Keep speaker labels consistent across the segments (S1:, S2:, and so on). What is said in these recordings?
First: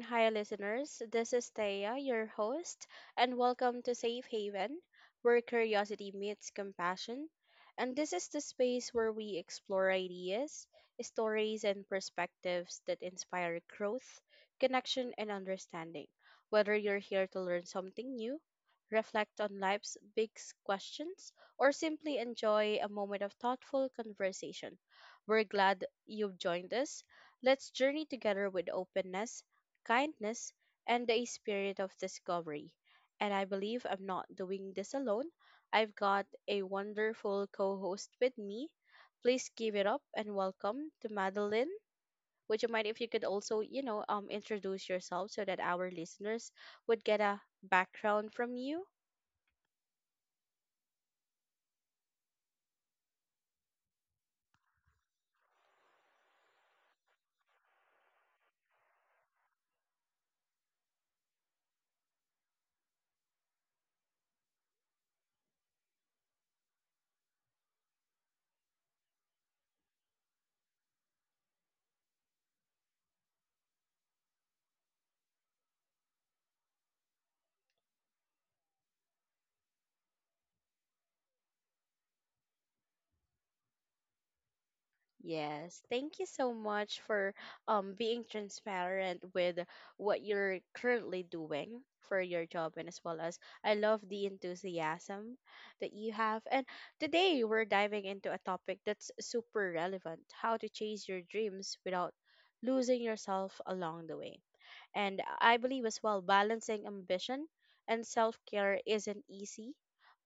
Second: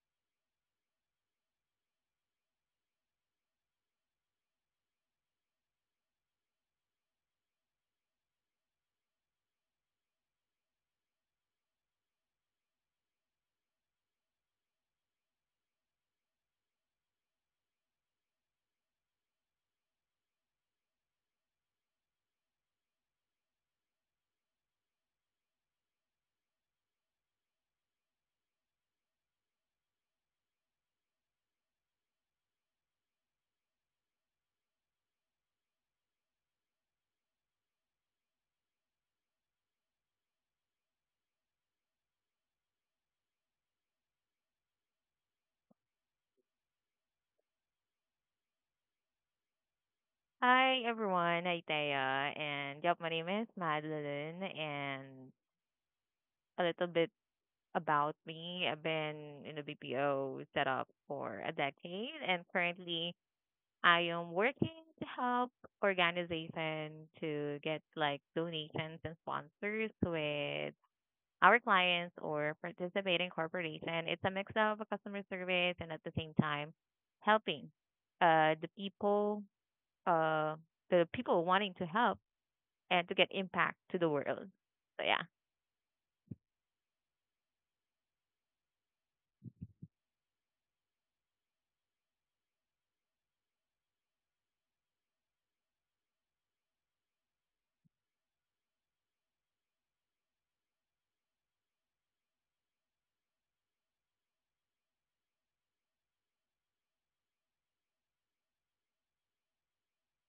S1: hi listeners. This is Thea, your host, and welcome to Safe Haven, where curiosity meets compassion. And this is the space where we explore ideas, stories, and perspectives that inspire growth, connection, and understanding. Whether you're here to learn something new, reflect on life's big questions, or simply enjoy a moment of thoughtful conversation, we're glad you've joined us. Let's journey together with openness, kindness, and a spirit of discovery. And I believe I'm not doing this alone. I've got a wonderful co host with me. Please give it up and welcome to Madeline. Would you mind if you could also, introduce yourself so that our listeners would get a background from you?
S2: Hi everyone, hi Taya, and yep, my name is Madeline, and a little bit about me. I've been in the BPO setup for a decade, and currently I am working to help organizations to get like donations and sponsors with our clients or participating corporation. It's a mix of a customer service and at the same time helping uh the people uh the people wanting to help and to get impact to the world. So yeah,
S1: Yes, thank you so much for being transparent with what you're currently doing for your job, and as well as I love the enthusiasm that you have. And today we're diving into a topic that's super relevant, how to chase your dreams without losing yourself along the way. And I believe as well, balancing ambition and self care isn't easy,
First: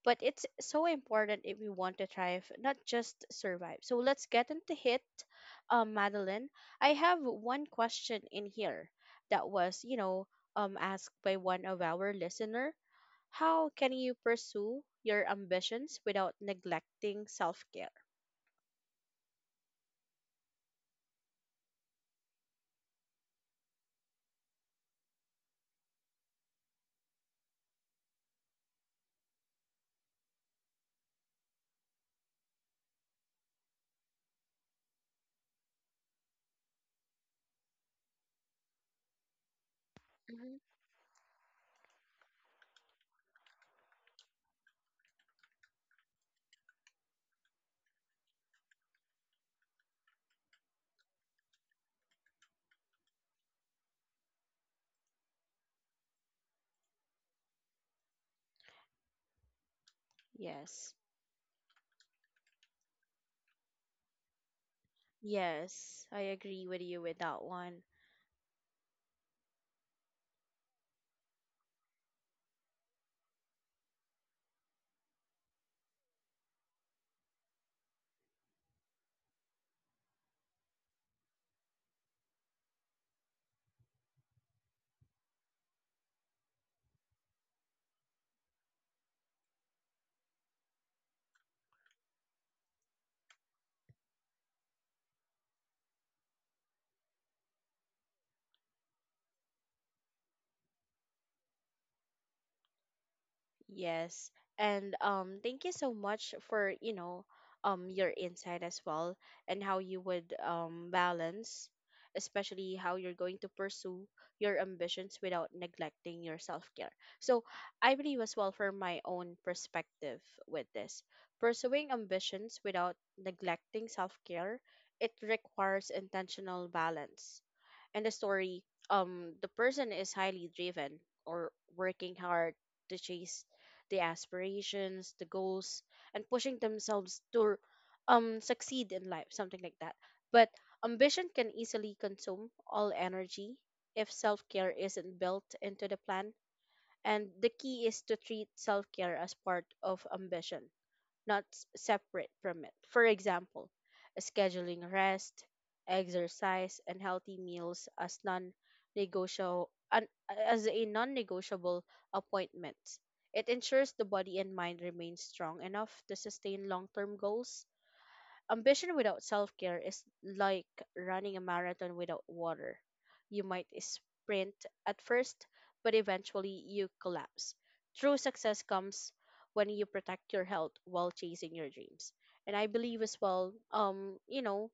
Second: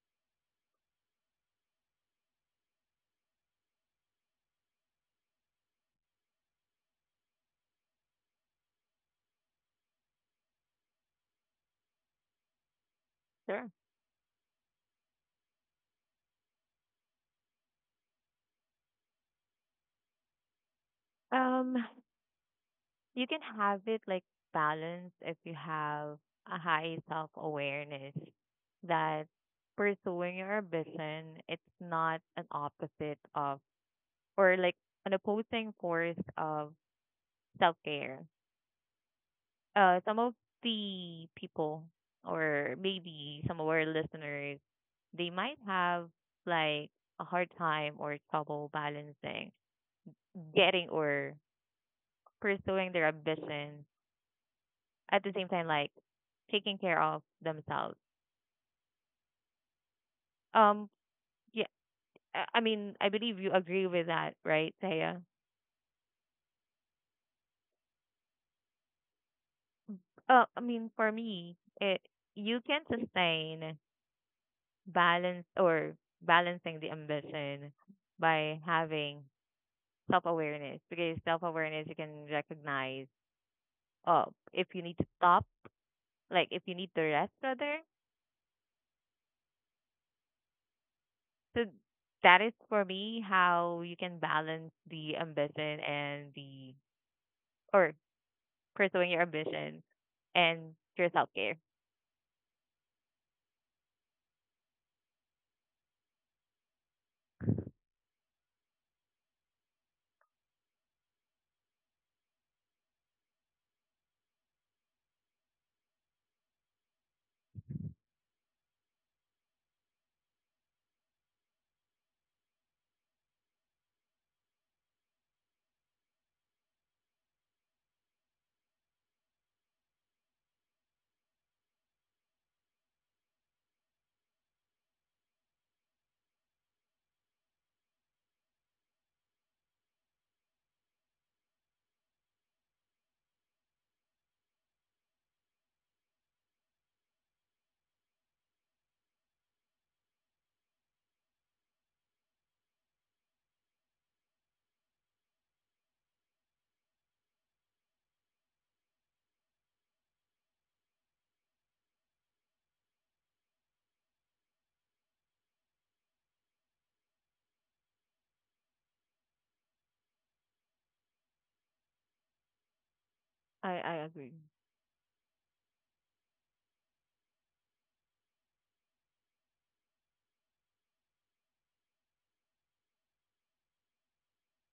S1: but it's so important if we want to thrive, not just survive. So let's get into hit, Madeline. I have one question in here that was, asked by one of our listener.
S2: sure.
S1: How can you pursue your ambitions without neglecting self care?
S2: Um, you can have it like balanced if you have a high self awareness that pursuing your ambition it's not an opposite of or like an opposing force of self care. Some of
S1: Hmm.
S2: the people or maybe some of our listeners they might have like a hard time or trouble balancing getting or pursuing their ambitions at the same time like taking care of themselves, um
S1: Yes.
S2: yeah, I mean I believe you agree with that, right, Taya?
S1: Yes, I agree with you with that one.
S2: I mean, for me, it you can sustain balance or balancing the ambition by having self awareness because self awareness you can recognize, oh, if you need to stop, like if you need to rest rather. So that is for me how you can balance the ambition and the or pursuing your ambition and your self care.
S1: Yes. And thank you so much for, your insight as well, and how you would balance, especially how you're going to pursue your ambitions without neglecting your self-care. So, I believe as well, for my own perspective with this, pursuing ambitions without neglecting self-care, it requires intentional balance. In the story, the person is highly driven or working hard to chase the aspirations, the goals, and pushing themselves to succeed in life, something like that. But ambition can easily consume all energy if self-care isn't built into the plan. And the key is to treat self-care as part of ambition, not separate from it. For example, scheduling rest, exercise, and healthy meals as a non-negotiable appointment. It ensures the body and mind remain strong enough to sustain long-term goals. Ambition without self care is like running a marathon without water. You might
S2: I agree.
S1: sprint at first, but eventually you collapse. True success comes when you protect your health while chasing your dreams. And I believe as well,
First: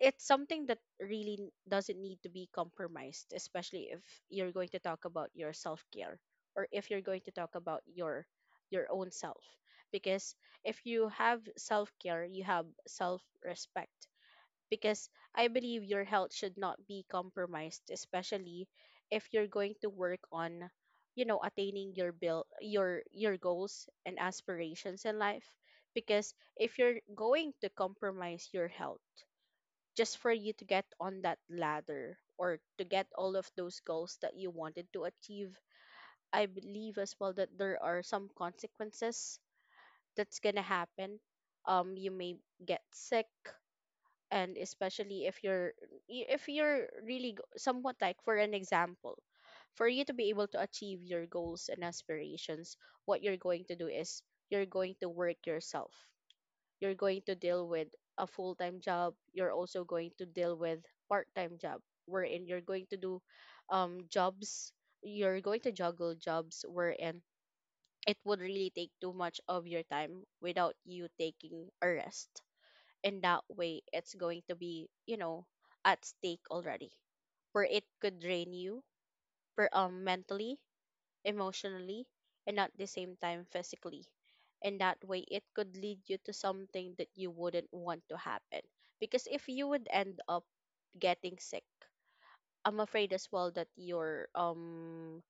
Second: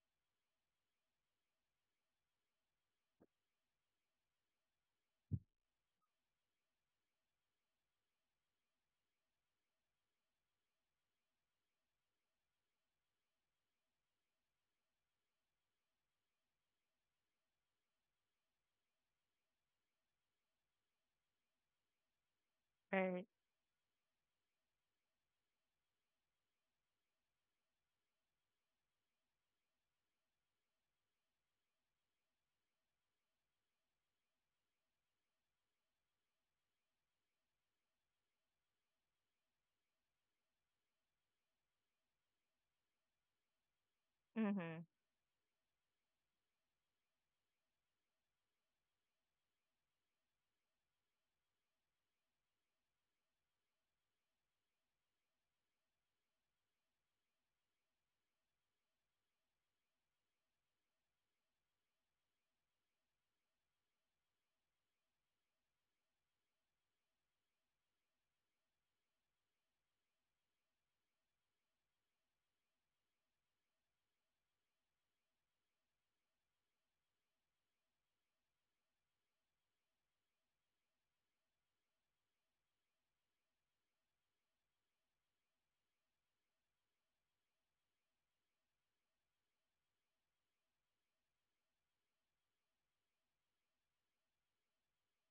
S1: it's something that really doesn't need to be compromised, especially if you're going to talk about your self care, or if you're going to talk about your own self. Because if you have self care, you have self respect. Because I believe your health should not be compromised, especially if you're going to work on, attaining your bill
S2: Right.
S1: your goals and aspirations in life. Because if you're going to compromise your health just for you to get on that ladder, or to get all of those goals that you wanted to achieve. I believe as well that there are some consequences that's gonna happen. You may get sick, and
S2: Mhm.
S1: especially if you're somewhat like, for an example, for you to be able to achieve your goals and aspirations, what you're going to do is, you're going to work yourself, you're going to deal with a full-time job, you're also going to deal with part-time job, wherein you're going to do jobs, you're going to juggle jobs, wherein it would really take too much of your time without you taking a rest, and that way it's going to be, at stake already, where it could drain you, per mentally, emotionally, and at the same time physically. And that way, it could lead you to something that you wouldn't want to happen. Because if you would end up getting sick, I'm afraid as well that your,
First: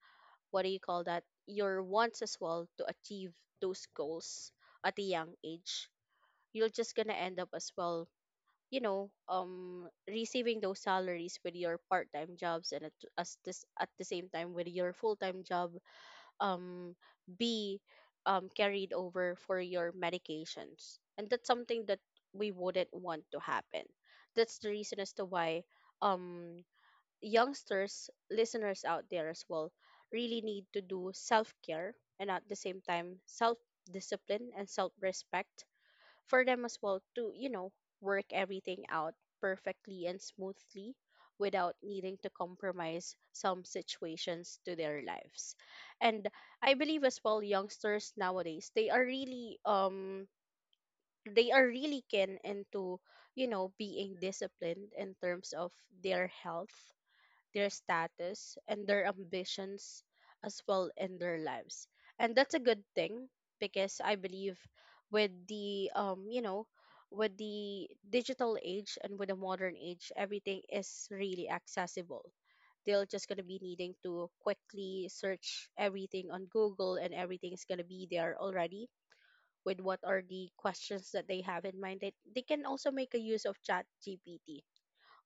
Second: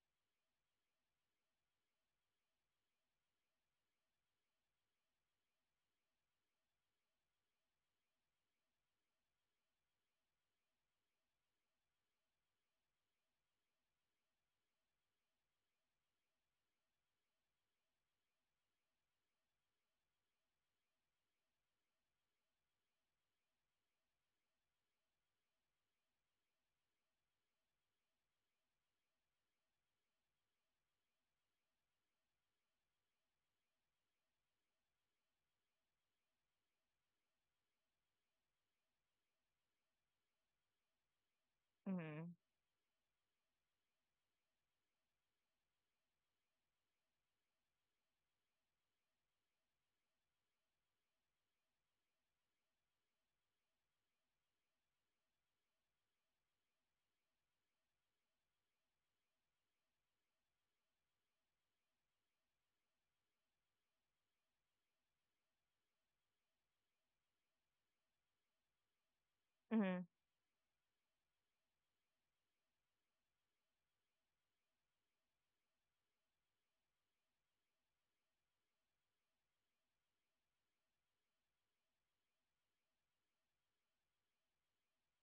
S1: what do you call that? Your wants as well to achieve those goals at a young age, you're just gonna end up as well, receiving those salaries with your part-time jobs, and at the same time with your full-time job, um be carried over for your medications, and that's something that we wouldn't want to happen. That's the reason as to why um youngsters listeners out there as well really need to do self-care, and at the same time self-discipline and self-respect, for them as well to, work everything out perfectly and smoothly without needing to
S2: Mhm.
S1: compromise some situations to their lives. And I believe as well, youngsters nowadays, they are really keen into, being disciplined in terms of their health, their status, and their ambitions as well in their lives. And that's a good thing, because I believe with the um you know with the digital age and with the modern
S2: Mhm.
S1: age, everything is really accessible. They're just going to be needing to quickly search everything on Google, and everything's going to be there already. With what are the questions that they have in mind, they can also make a use of Chat GPT.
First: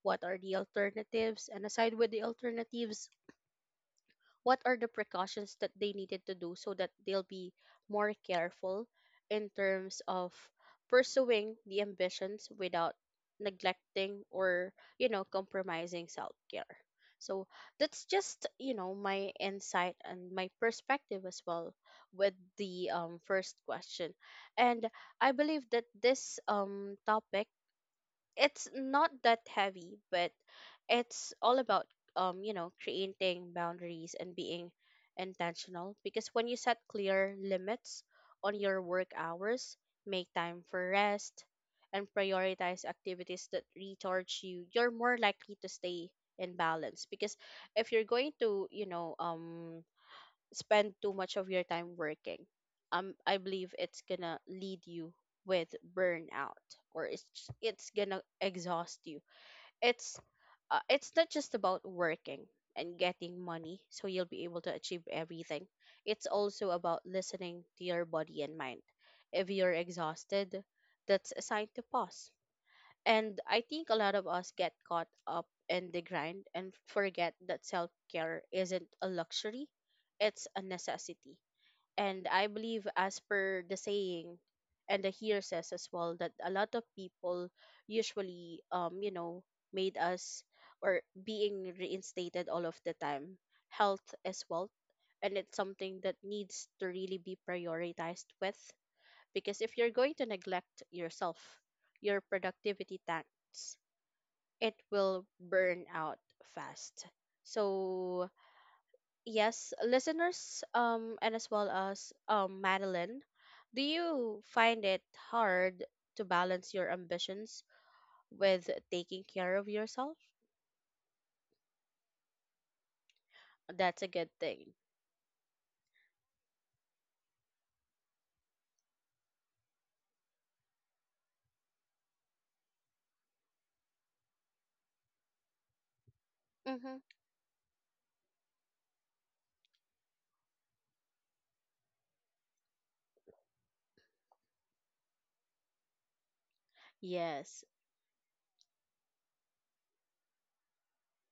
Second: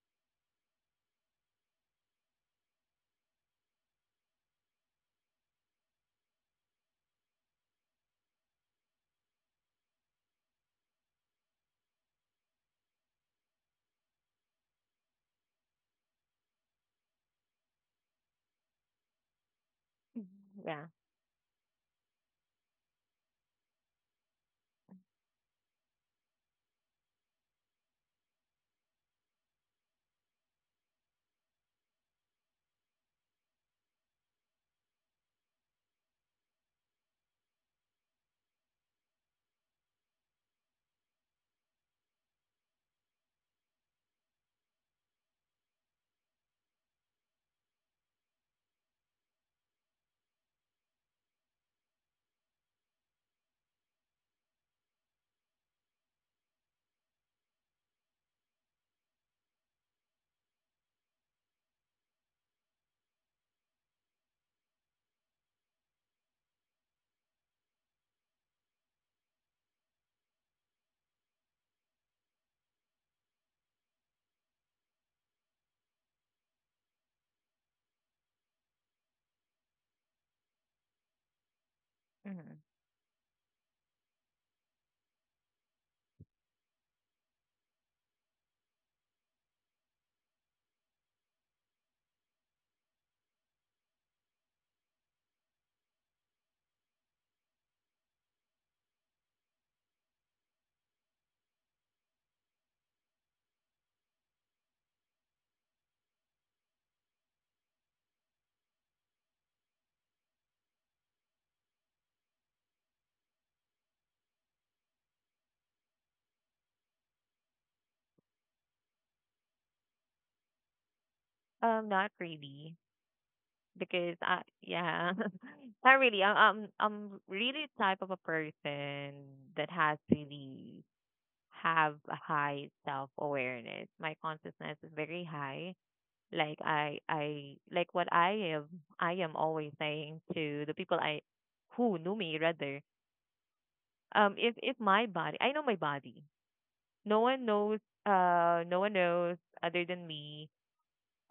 S1: What are the alternatives? And aside with the alternatives, what are the precautions that they needed to do, so that they'll be more careful in terms of pursuing the ambitions without neglecting, or compromising self-care. So that's just, my insight and my
S2: Yeah.
S1: perspective as well with the first question. And I believe that this topic, it's not that heavy, but it's all about creating boundaries and being intentional, because when you set clear limits on your work hours, make time for rest, and prioritize activities that recharge you, you're more likely to stay in balance. Because if you're going to, spend too much of your time working, I believe it's gonna lead you with burnout, or it's gonna exhaust you. It's it's not just about working and getting money, so you'll be able to achieve everything. It's also about listening to your body and mind. If you're exhausted, that's a sign to pause. And I think a lot of us get caught up in the grind and forget that self care isn't a luxury, it's a necessity. And I
S2: Mhm.
S1: believe, as per the saying, and the here says as well, that a lot of people usually, made us, or being reinstated all of the time. Health is wealth, and it's something that needs to really be prioritized with, because if you're going to neglect yourself, your productivity tanks. It will burn out fast. So, yes, listeners, and as well as Madeline, do you find it hard to balance your ambitions with taking care of yourself?
S2: Not really,
S1: That's a
S2: because
S1: good
S2: I,
S1: thing.
S2: yeah, not really. I'm really the type of a person that has really have a high self awareness. My consciousness is very high, like
S1: Mm-hmm.
S2: I like what I am, I am always saying to the people I who knew me rather, if my body, I know my body, no one
S1: Yes.
S2: knows, no one knows other than me,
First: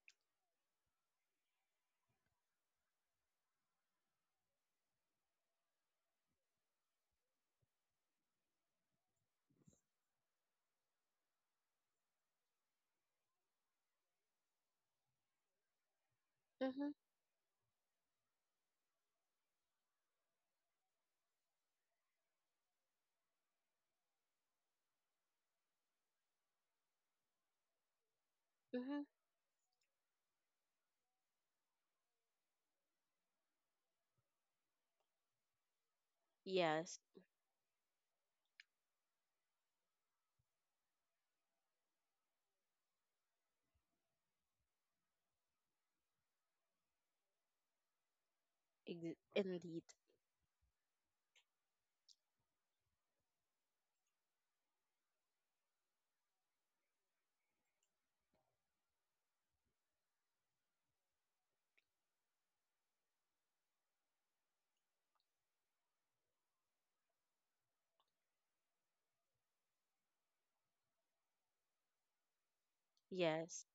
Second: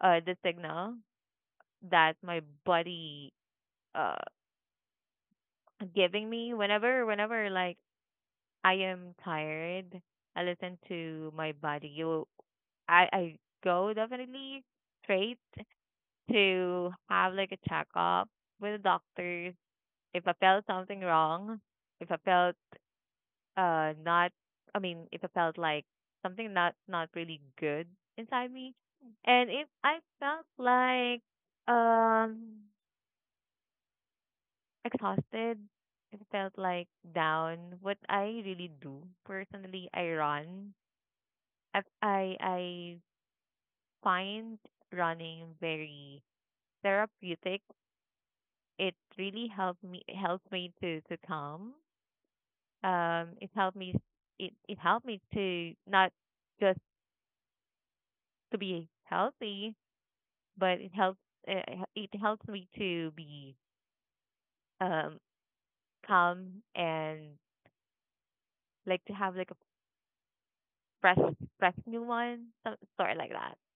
S2: the signal that my body uh giving me whenever like I am tired, I listen to my body, you I go definitely straight to
S1: Mm-hmm.
S2: have like a checkup with the doctor if I felt something wrong, if I felt not, I mean, if I felt like something not not really good inside me.
S1: Mm-hmm.
S2: And if I felt like um exhausted, if I felt like
S1: Yes.
S2: down, what I really do personally, I run. I find running very therapeutic. It really
S1: Indeed.
S2: helped me helps me to calm, it helped me, it helped me to not just to be healthy, but uh, it helps me to be um calm and like to have like a fresh fresh new one, some sort like that.
S1: Yes.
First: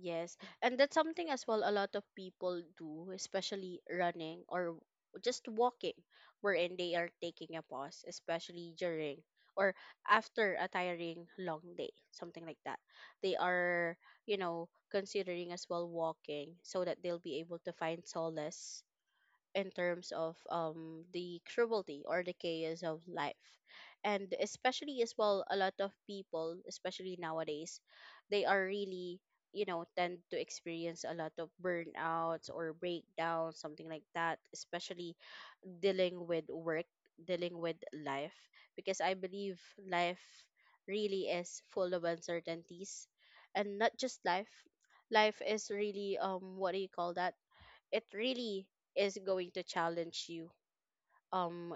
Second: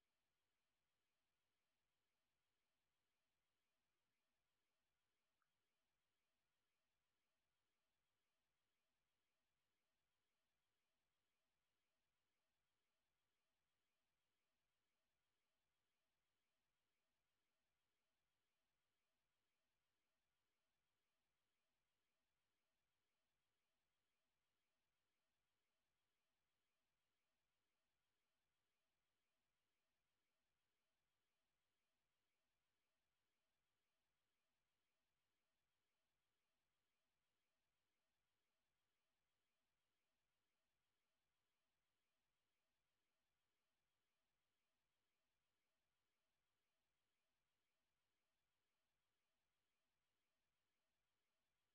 S1: Yes, and that's something as well a lot of people do, especially running or just walking, wherein they are taking a pause, especially during or after a tiring long day, something like that. They are, considering as well walking so that they'll be able to find solace in terms of the cruelty or the chaos of life. And especially as well a lot of people, especially nowadays, they are really tend to experience a lot of burnouts or breakdowns, something like that, especially dealing with work, dealing with life. Because I believe life really is full of uncertainties. And not just life is really what do you call that, it really is going to challenge you. Um,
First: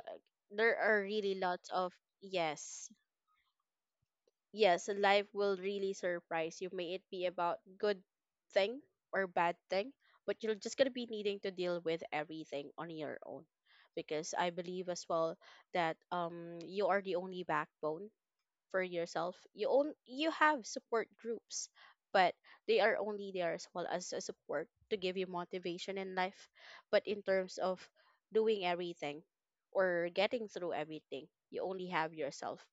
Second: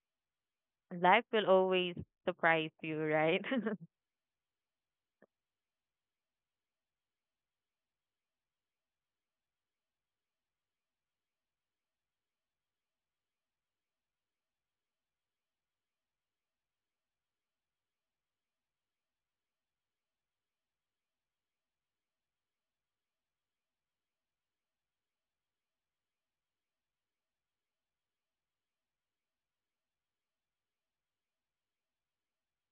S1: there are
S2: Life
S1: really
S2: will
S1: lots of.
S2: always surprise
S1: Yes,
S2: you, right?
S1: yes, life will really surprise you. May it be about good thing or bad thing, but you're just gonna be needing to deal with everything on your own. Because I believe as well that you are the only backbone for yourself. You have support groups, but they are only there as well as a support to give you motivation in life. But in terms of doing everything or getting through everything, you only have yourself.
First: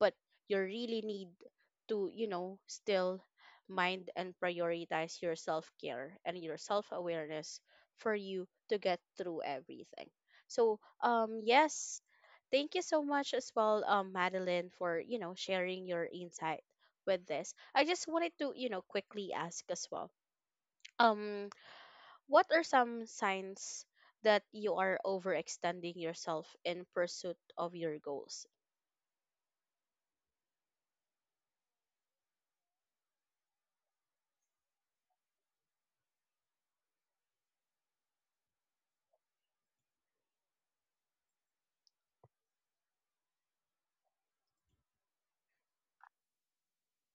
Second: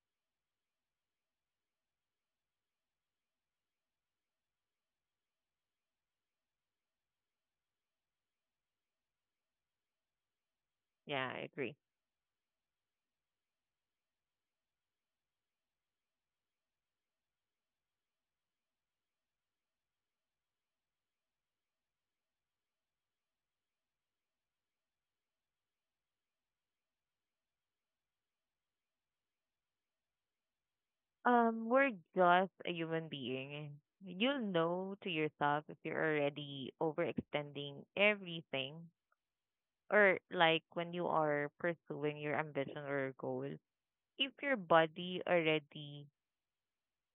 S1: But you really need to, still mind and prioritize your self care and your self awareness for you to get through everything. So,
S2: Yeah, I agree.
S1: yes. Thank you so much as well, Madeline, for sharing your insight with this. I just wanted to quickly ask as well. Um, what are some signs that you are overextending yourself in pursuit of your goals?
S2: We're just a human being, you'll know to yourself if you're already overextending everything, or like when you are pursuing your ambition or goal, if your body already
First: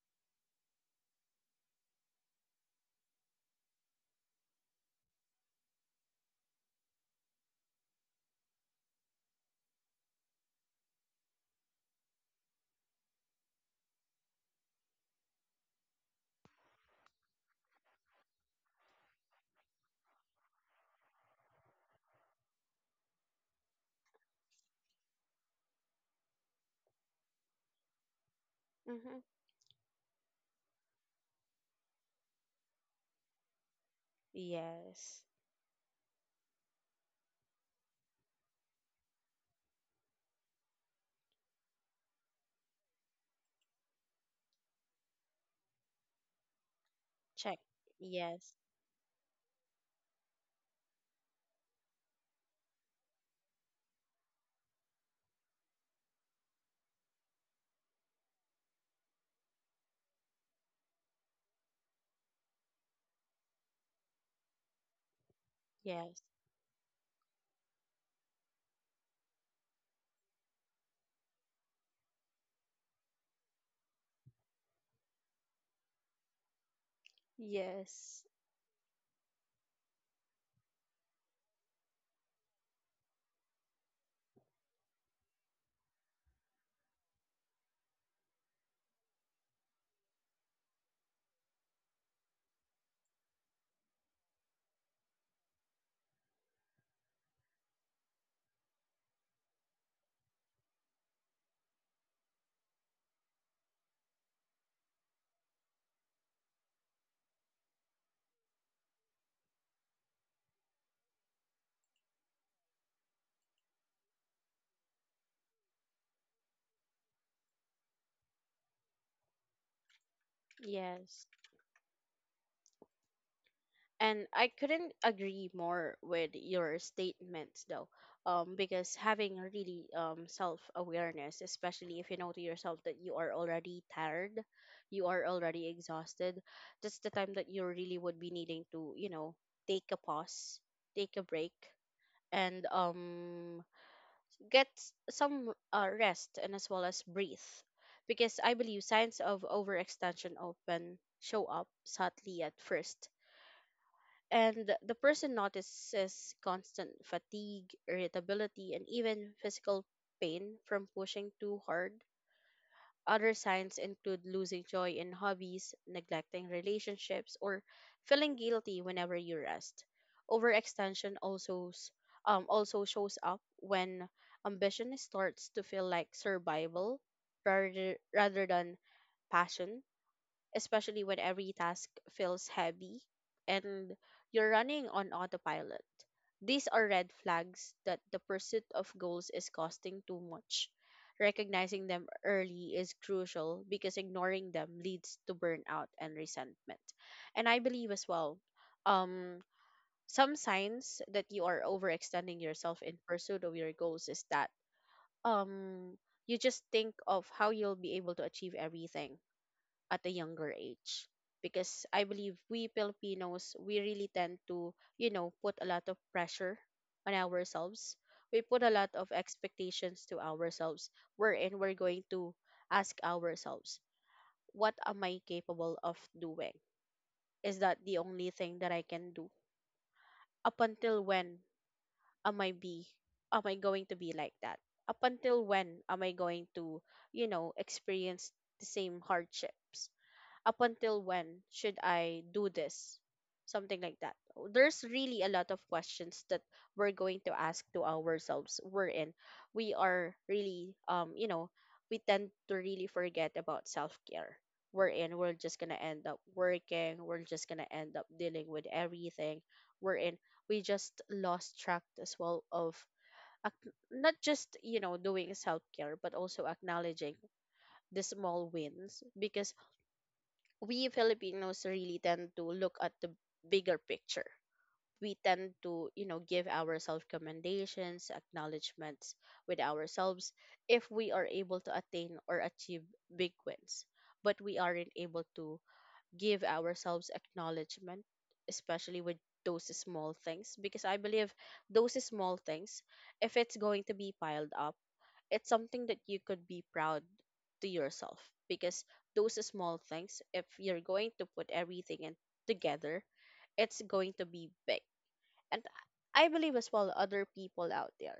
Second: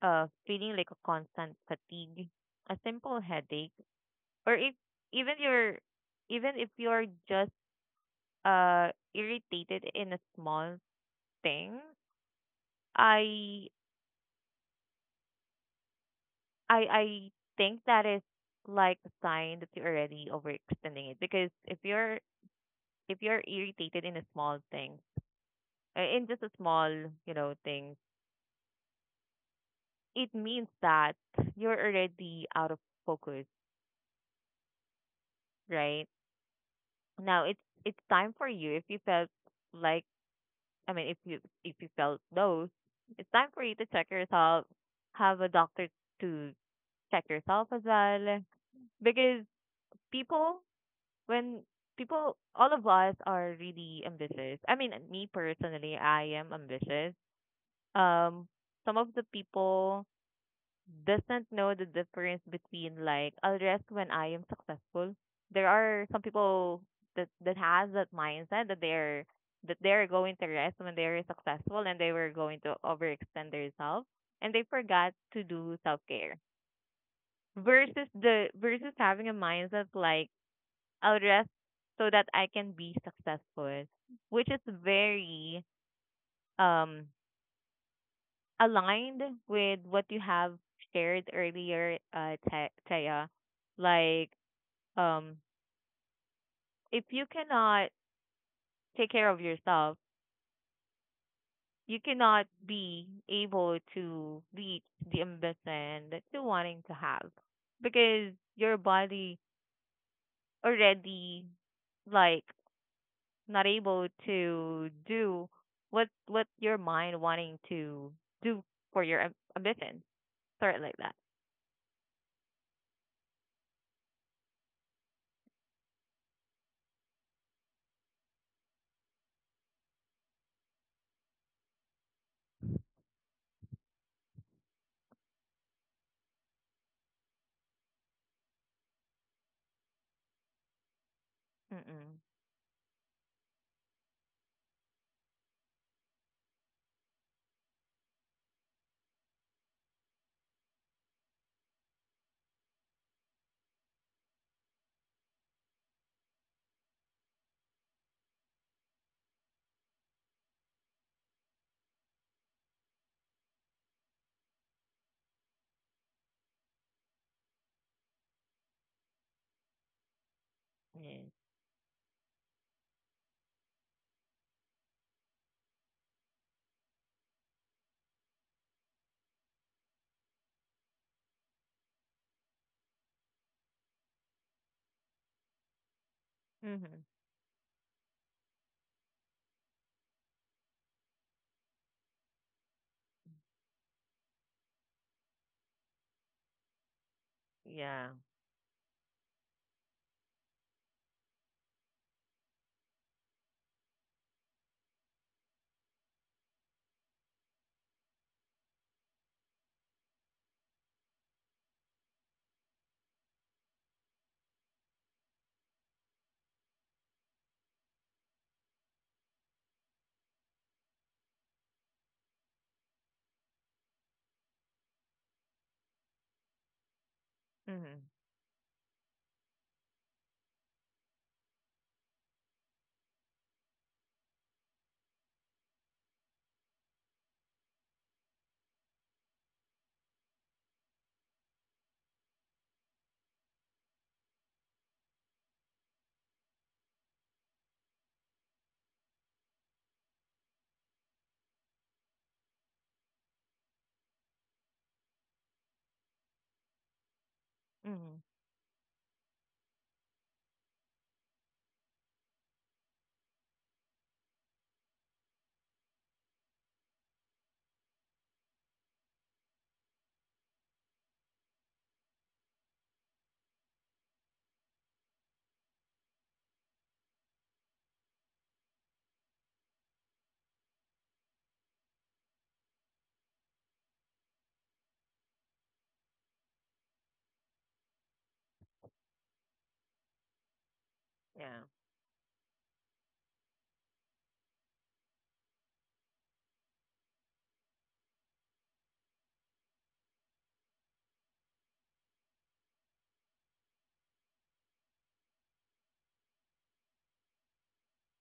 S2: feeling like a constant fatigue, a simple headache, or if even you're, even if you're just uh irritated in a small thing, I I think that is like a sign that you're already overextending it, because if you're, if you're irritated in a small thing, in just a small, you know, thing,
S1: Mm-hmm.
S2: it means that you're already out of focus,
S1: Yes.
S2: right? Now it's time for you if you felt like, I mean if you, if you felt those, it's time for you to check yourself, have a doctor to check
S1: Check.
S2: yourself as well.
S1: Yes.
S2: Because people when people, all of us are really ambitious. I mean me personally, I am ambitious. Um some of the people doesn't know the difference between like I'll rest when I am successful. There are some
S1: Yes.
S2: people that has that mindset that they're, that they're going to rest when they are successful and they were going to overextend themselves and they forgot to do self care.
S1: Yes.
S2: Versus having a mindset like I'll rest so that I can be successful, which is very um aligned with what you have shared earlier, Taya. Like, um, if you cannot take care of yourself, you cannot be able to reach the ambition that you're wanting to have because your body already like not able to do what your mind wanting to do for your ambition. Sort of like that.
S1: Yes. And I couldn't agree more with your statements, though, because having really self awareness, especially if you know to yourself that you are already tired, you are already exhausted, that's the time that you really would be needing to, take a pause, take a break,
S2: Mm-mm.
S1: and get some rest and as well as breathe. Because I believe signs of overextension often show up subtly at first and the person notices constant fatigue, irritability, and even physical pain from pushing too hard. Other signs include losing joy in hobbies, neglecting relationships, or feeling guilty whenever you rest. Overextension
S2: Yeah.
S1: also shows up when ambition starts to feel like survival rather than passion, especially when every task feels heavy and you're running on autopilot. These are
S2: Mm-hmm.
S1: red flags that the pursuit of goals is costing too much. Recognizing them early is crucial because ignoring them leads to burnout and resentment. And I believe as
S2: Yeah.
S1: well, um, some signs that you are overextending yourself in pursuit of your goals is that, um, you just think of how you'll be able to achieve everything at a younger age, because I believe we Filipinos, we really tend to, put a lot of pressure on ourselves. We put a lot of expectations to ourselves, wherein we're going to ask ourselves, what am I capable of doing? Is that the
S2: Mhm.
S1: only thing that I can do? Up until when am i be, am I going to be like that? Up until when am I going to, experience the same hardships? Up until when should I do this? Something like that. There's really a lot of questions that we're going to ask to ourselves. We're in. We are really, we tend to really forget about self care. We're in. We're just gonna end up working. We're just gonna end up
S2: Mhm.
S1: dealing with everything. We're in. We just lost track as well of, not just, doing self care, but also acknowledging the small wins, because we Filipinos really tend to look at the bigger picture. We tend to, give ourselves commendations, acknowledgments with ourselves if we are able to attain or achieve big wins. But we aren't able to give ourselves acknowledgement, especially with those small things, because I believe
S2: Yeah.
S1: those small things, if it's going to be piled up, it's something that you could be proud to yourself, because those small things, if you're going to put everything in together, it's going to be big. And I believe as well, other people out there,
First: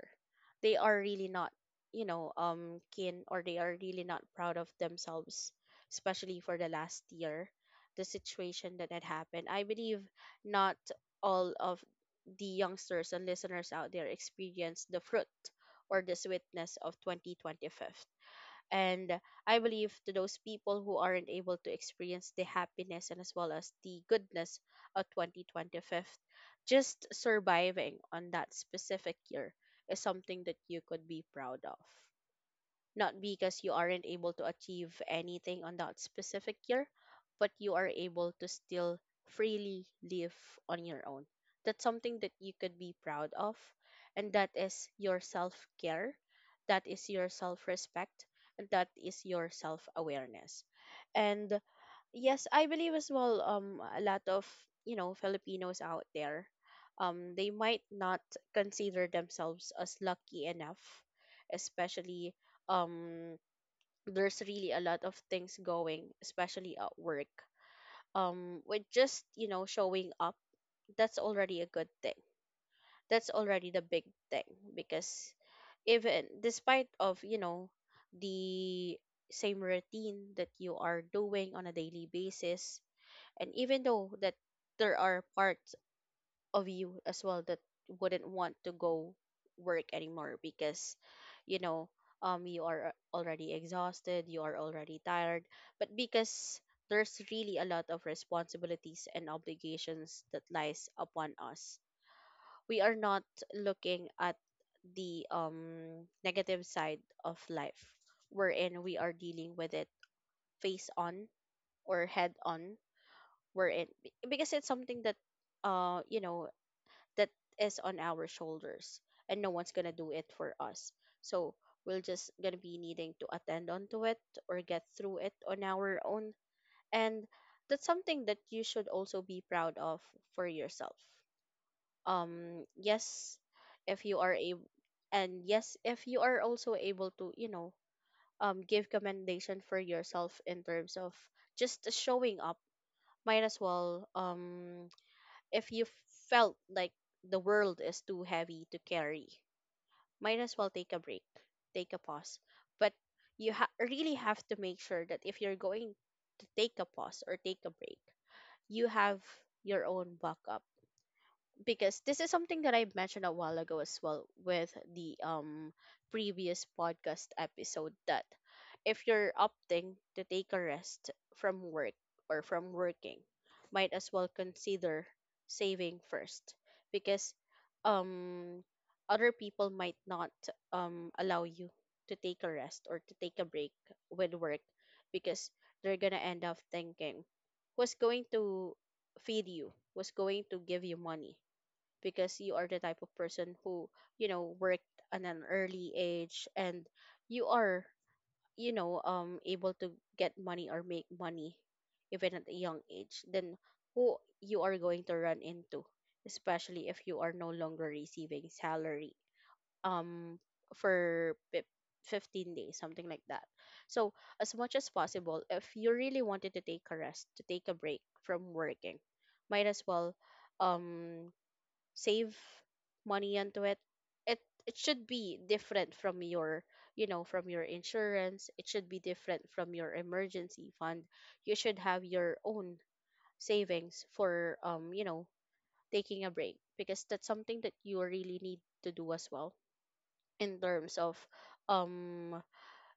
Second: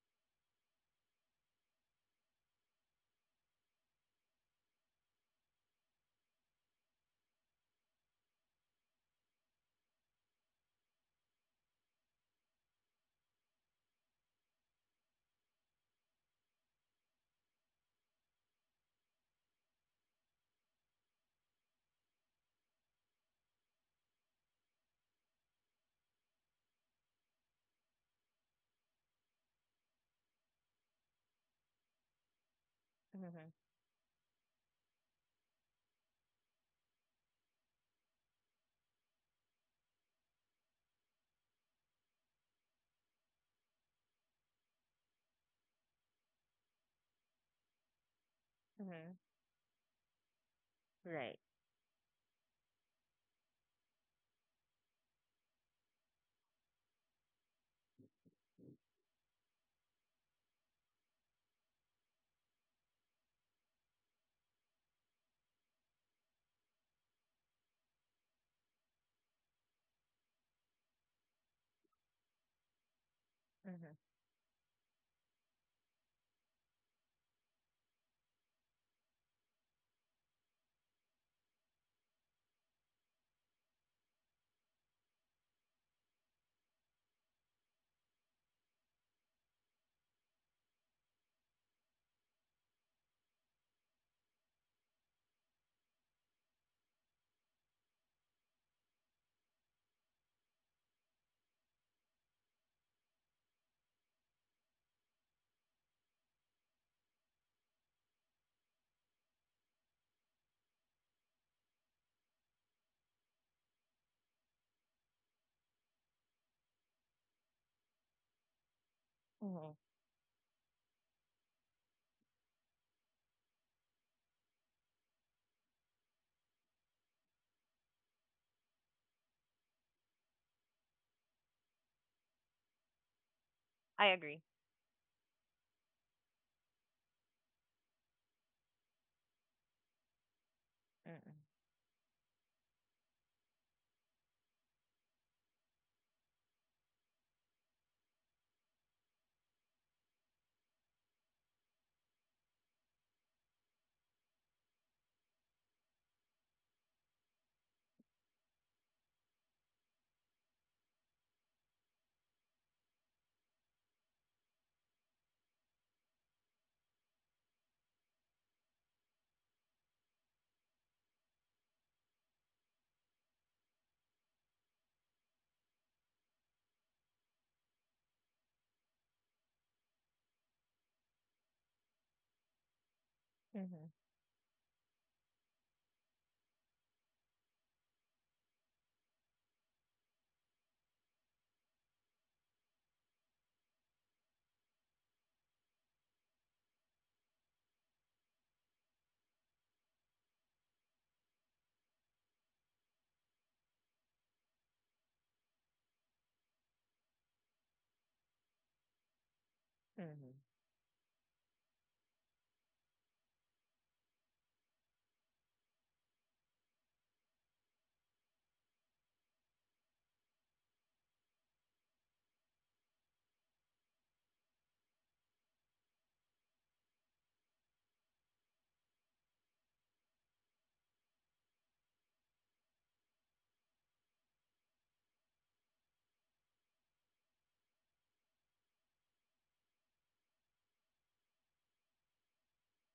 S1: they are really not, keen, or they are really not proud of themselves, especially for the last year. The situation that had happened, I believe not all of the youngsters and listeners out there experienced the fruit or the sweetness of 2025. And I believe to those people who aren't able to experience the happiness and as well as the goodness of 2025, just surviving on that specific year is something that you could be proud of, not
S2: Mhm.
S1: because you aren't able to achieve anything on that specific year, but you are able to still freely live on your own. That's something that you could be proud of, and that is your self care, that is your self respect, and that
S2: Mhm.
S1: is your self awareness.
S2: Right.
S1: And yes, I believe as well, a lot of, you know, Filipinos out there, they might not consider themselves as lucky enough, especially, um there's really a lot of things going, especially at work, with just, showing up, that's already a good thing, that's already the
S2: Mhm.
S1: big thing, because even despite of, the same routine that you are doing on a daily basis, and even though that there are parts of you as well that wouldn't want to go work anymore because, you know you are already exhausted, you are already tired. But because there's really a lot of responsibilities and obligations that lies upon us, we are not looking at the, negative side of life, wherein we are dealing with it face on or head on, wherein because it's something that, uh you know that is on our shoulders, and no one's
S2: Mhm.
S1: gonna do it for us. So we're just gonna be needing to attend onto it or get through it on our own, and that's something that you should also be proud of for yourself. Yes, if
S2: I
S1: you are
S2: agree.
S1: able, and yes, if you are also able to, give commendation for yourself in terms of
S2: Mhm.
S1: just showing up. Might as well, if you felt like the world is too heavy to carry, might as well take a break, take a pause. But really have to make sure that if you're going to take a pause or take a break, you have your own backup, because this is something that I mentioned a while ago as well with the, previous podcast episode, that if you're opting to take a rest from work or from working, might as well consider saving first, because, um other people might not, allow you to take a rest or to take a break
S2: Mhm.
S1: with work, because they're gonna end up thinking, who's going to feed you, who's going to give you money, because you are the type of person who, worked at an early age, and you are, able to get money or make money even at a young age. Then who you are going to run into, especially if you are no longer receiving salary,
S2: Mhm.
S1: um for fif- 15 days, something like that. So as much as possible, if you really wanted to take a rest, to take a break from working, might as well, um save money into it. it it should be different from your, you know, from your insurance. It should be different from your emergency fund. You should have your own savings for, you know, taking a break, because that's something that you really need to do as well in terms of, um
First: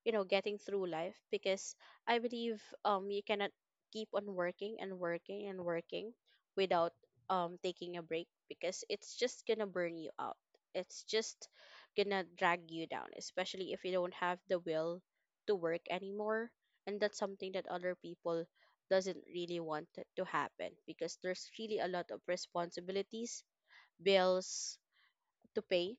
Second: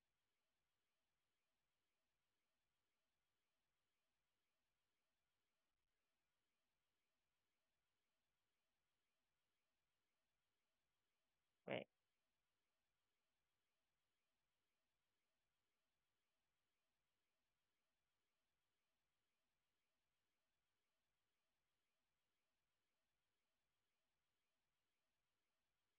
S1: you know, getting through life, because, I believe you cannot keep on working and working and working without, taking a break, because it's just gonna burn you out, it's just
S2: Right.
S1: gonna drag you down, especially if you don't have the will to work anymore. And that's something that other people doesn't really want it to happen, because there's really a lot of responsibilities, bills to pay,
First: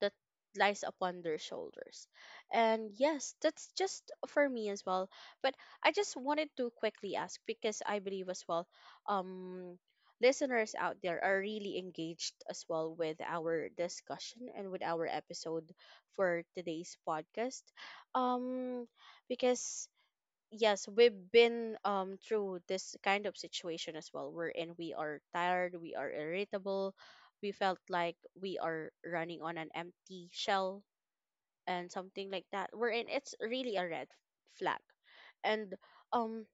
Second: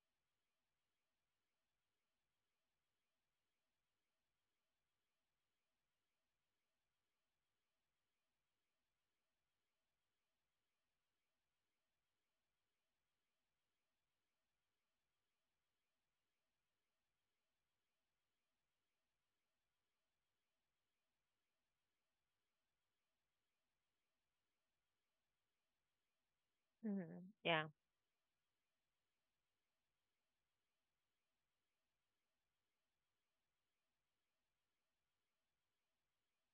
S1: that lies upon their shoulders. And yes, that's just for me as well. But I just wanted to quickly ask because I believe as well, um, listeners out there are really engaged as well with our discussion and with our episode for today's podcast. Um, because yes, we've been, through this kind of situation as well, wherein we are tired, we are irritable,
S2: Mhm.
S1: we
S2: Yeah.
S1: felt like we are running on an empty shell and something like that, wherein it's really a red flag. And, um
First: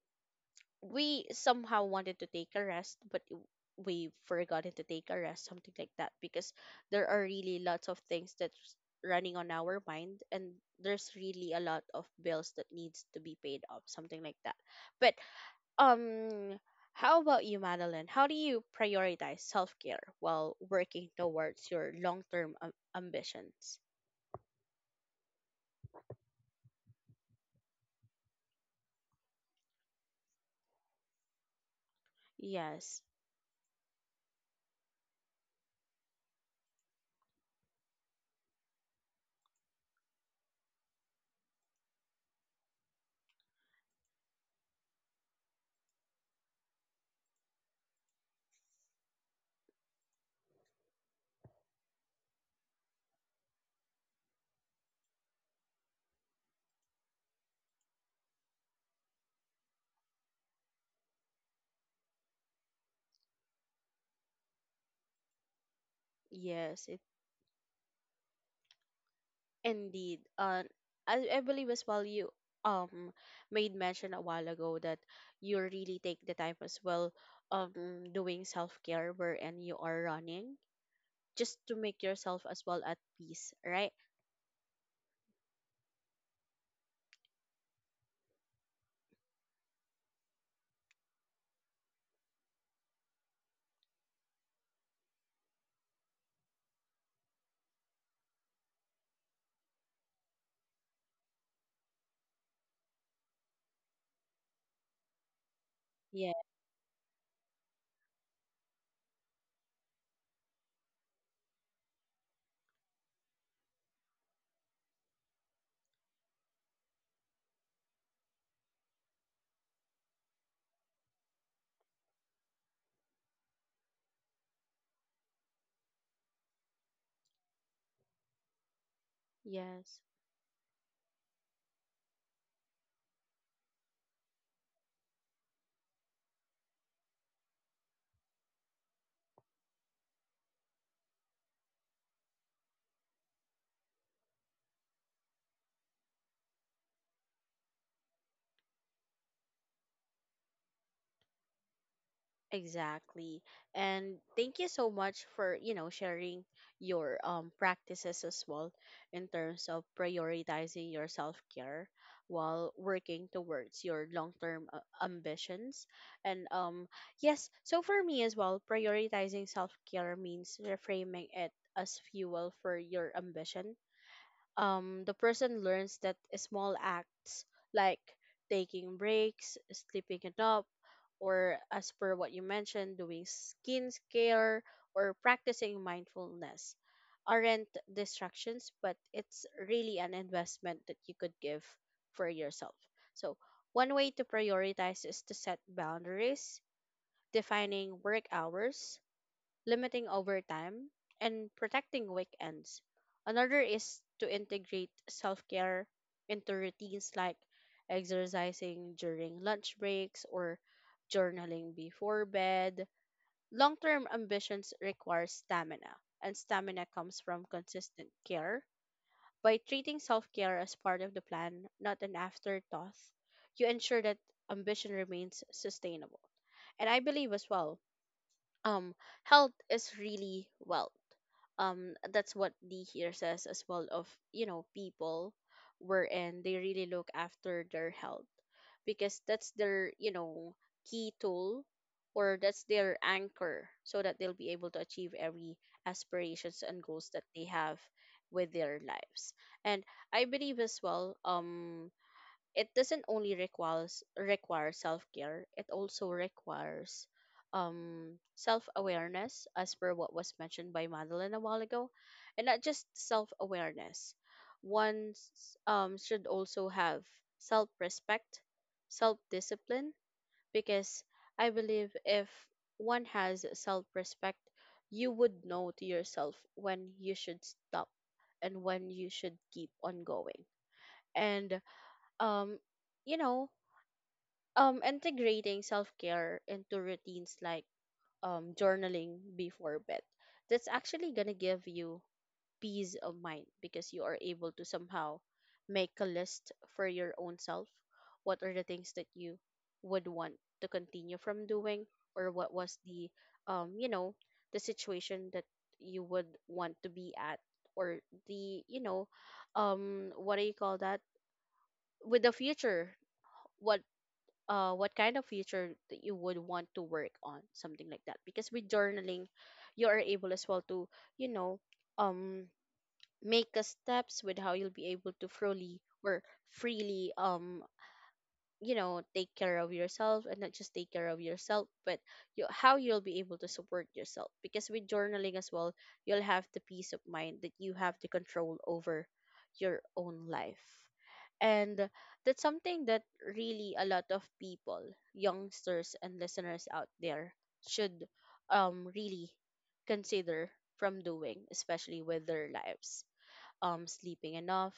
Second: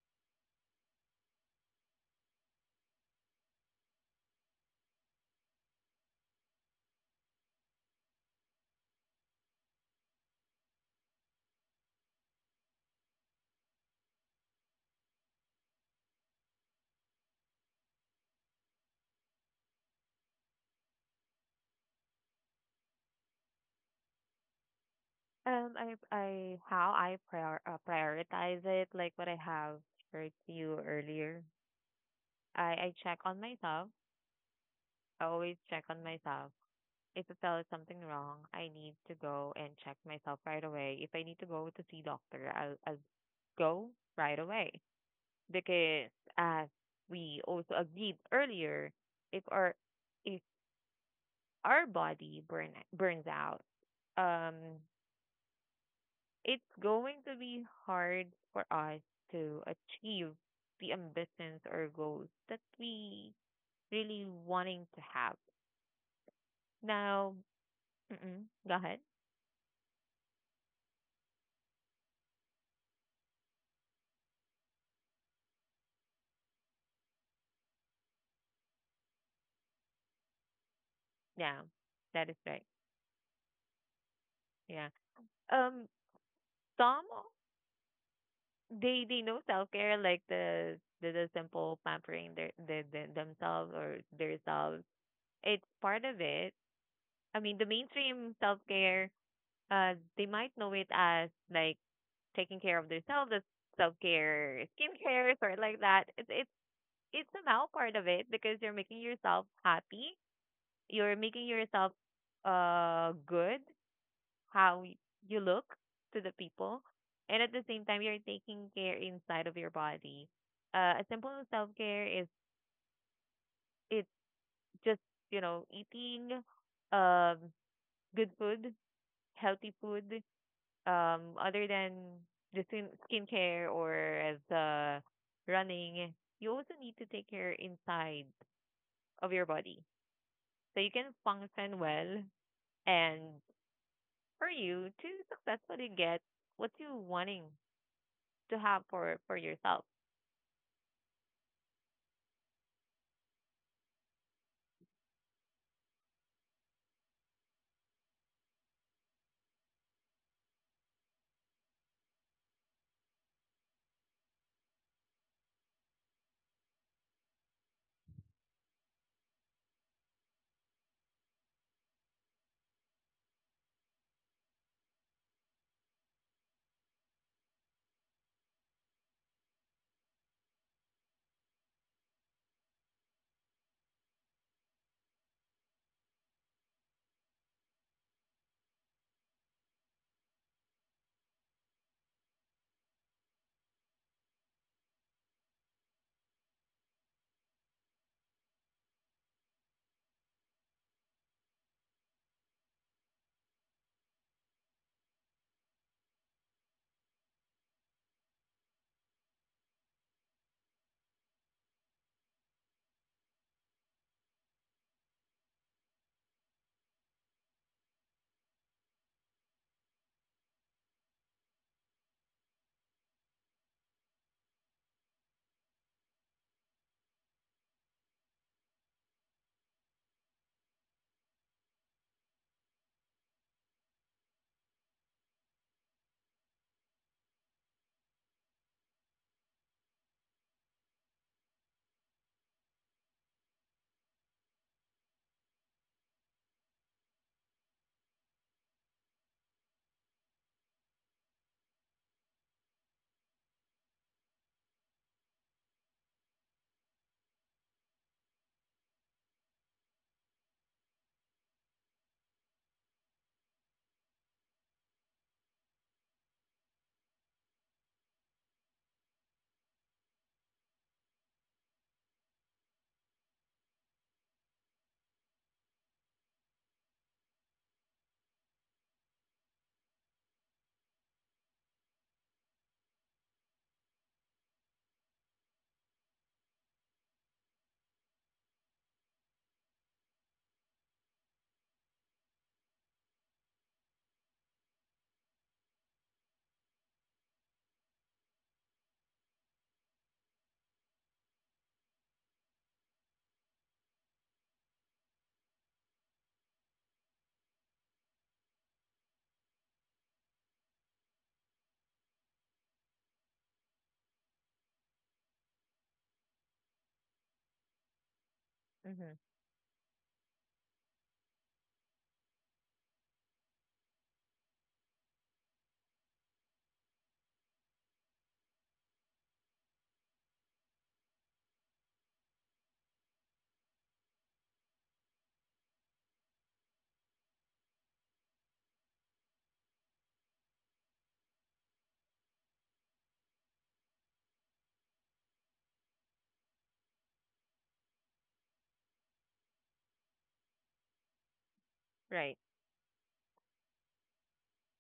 S1: we somehow wanted to take a rest, but we forgotten to take a rest, something like that, because there are really lots of things that's running on our mind, and there's really a lot of bills that needs to be paid off, something like that. But, um, how about you, Madeline? How do you prioritize self care while working towards your long term ambitions?
S2: I. I. How I prioritize it, like what I have shared to you earlier. I
S1: Yes,
S2: check on myself. I always check on myself. If I felt something wrong, I need to go and check myself right away. If I need to go to see doctor, I'll go right away. Because as we also agreed earlier, if if our body burns out, um, it's going to be hard for us to achieve the ambitions or goals that we really wanting to have.
S1: yes.
S2: Now, mm-mm, go ahead.
S1: Indeed. I believe as well you, um made mention a while ago that you really take the time as well, um doing self care wherein you are running just
S2: Yeah,
S1: to make
S2: that is
S1: yourself
S2: right.
S1: as well at peace, right?
S2: Yeah. Um, some they know self care like the simple pampering their themselves or their selves, it's part of it. I mean, the mainstream self care, they might know it as like taking care of themselves, as self care, skincare, sort like that.
S1: Yeah.
S2: It's somehow part of it because you're making yourself happy. You're making yourself good how you look to the people, and at the same time you're taking care inside of your body. A simple self care is it's just, you know, eating um good food, healthy
S1: Yes.
S2: food, other than the skincare or as the running, you also need to take care inside of your body so you can function well and for you to successfully get what you wanting to have for yourself.
S1: Exactly. And thank you so much for, you know, sharing your, practices as well in terms of prioritizing your self-care while working towards your long-term, ambitions. And, yes, so for me as well, prioritizing self-care means reframing it as fuel for your ambition. The person learns that small acts like taking breaks, sleeping enough, or as per what you mentioned, doing skin care or practicing mindfulness aren't distractions, but it's really an investment that you could give for yourself. So, one way to prioritize is to set boundaries, defining work hours, limiting overtime, and protecting weekends. Another is to integrate self care into routines like exercising during lunch breaks or journaling before bed. Long term ambitions require stamina, and stamina comes from consistent care. By treating self care as part of the plan, not an afterthought, you ensure that ambition remains sustainable. And I believe as well um health is really wealth. That's what the here says as well of people wherein they really look after their health because that's their key tool, or that's their anchor so that they'll be able to achieve every aspirations and goals that they have with their lives. And I believe as well, it doesn't only require self-care, it also requires self-awareness as per what was mentioned by Madeline a while ago. And not just self-awareness, one should also have self-respect, self-discipline, because I believe if one has self-respect, you would know to yourself when you should stop and when you should keep on going. And um you know integrating self-care into routines like journaling before bed, that's actually going to give you peace of mind because you are able to somehow make a list for your own self, what are the things that you would want to continue from doing, or what was the um you know the situation that you would want to be at, or the what do you call that, with the future, what, what kind of future that you would want to work on, something like that. Because with
S2: Mm-hmm.
S1: journaling, you are able as well to, you know, um, make a steps with how you'll be able to freely or freely take care of yourself, and not just take care of yourself but you, how you'll be able to support yourself, because with journaling as well, you'll have the peace of mind that you have the control over your own life. And that's something that really a lot of people, youngsters and listeners out there should really consider from doing, especially with
S2: Right,
S1: their lives. Sleeping enough.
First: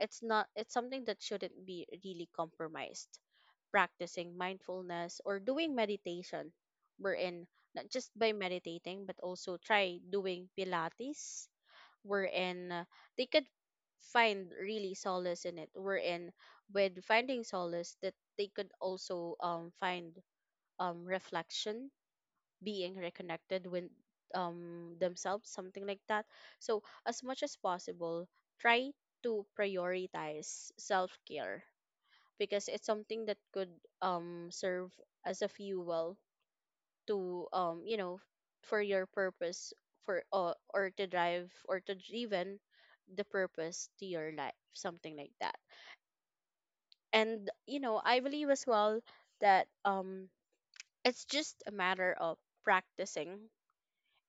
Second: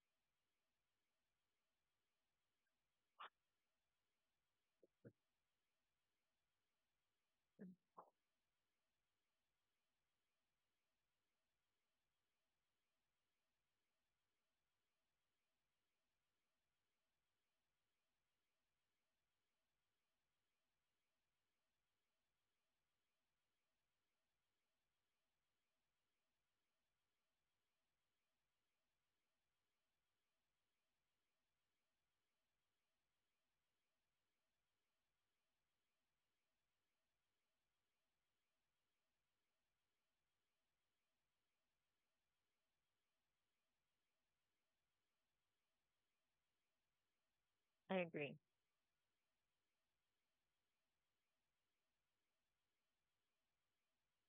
S1: It's not, it's something that shouldn't be really compromised. Practicing mindfulness or doing meditation, wherein not just by meditating but also try doing pilates, wherein they could find really solace in it, wherein with finding solace, that they could also find reflection, being reconnected with themselves, something like that. So as much as possible, try to prioritize self-care because it's something that could serve as a fuel to for your purpose, for or to drive or to driven the purpose to your life, something like that. And
S2: I
S1: I
S2: agree.
S1: believe as well that it's just a matter of practicing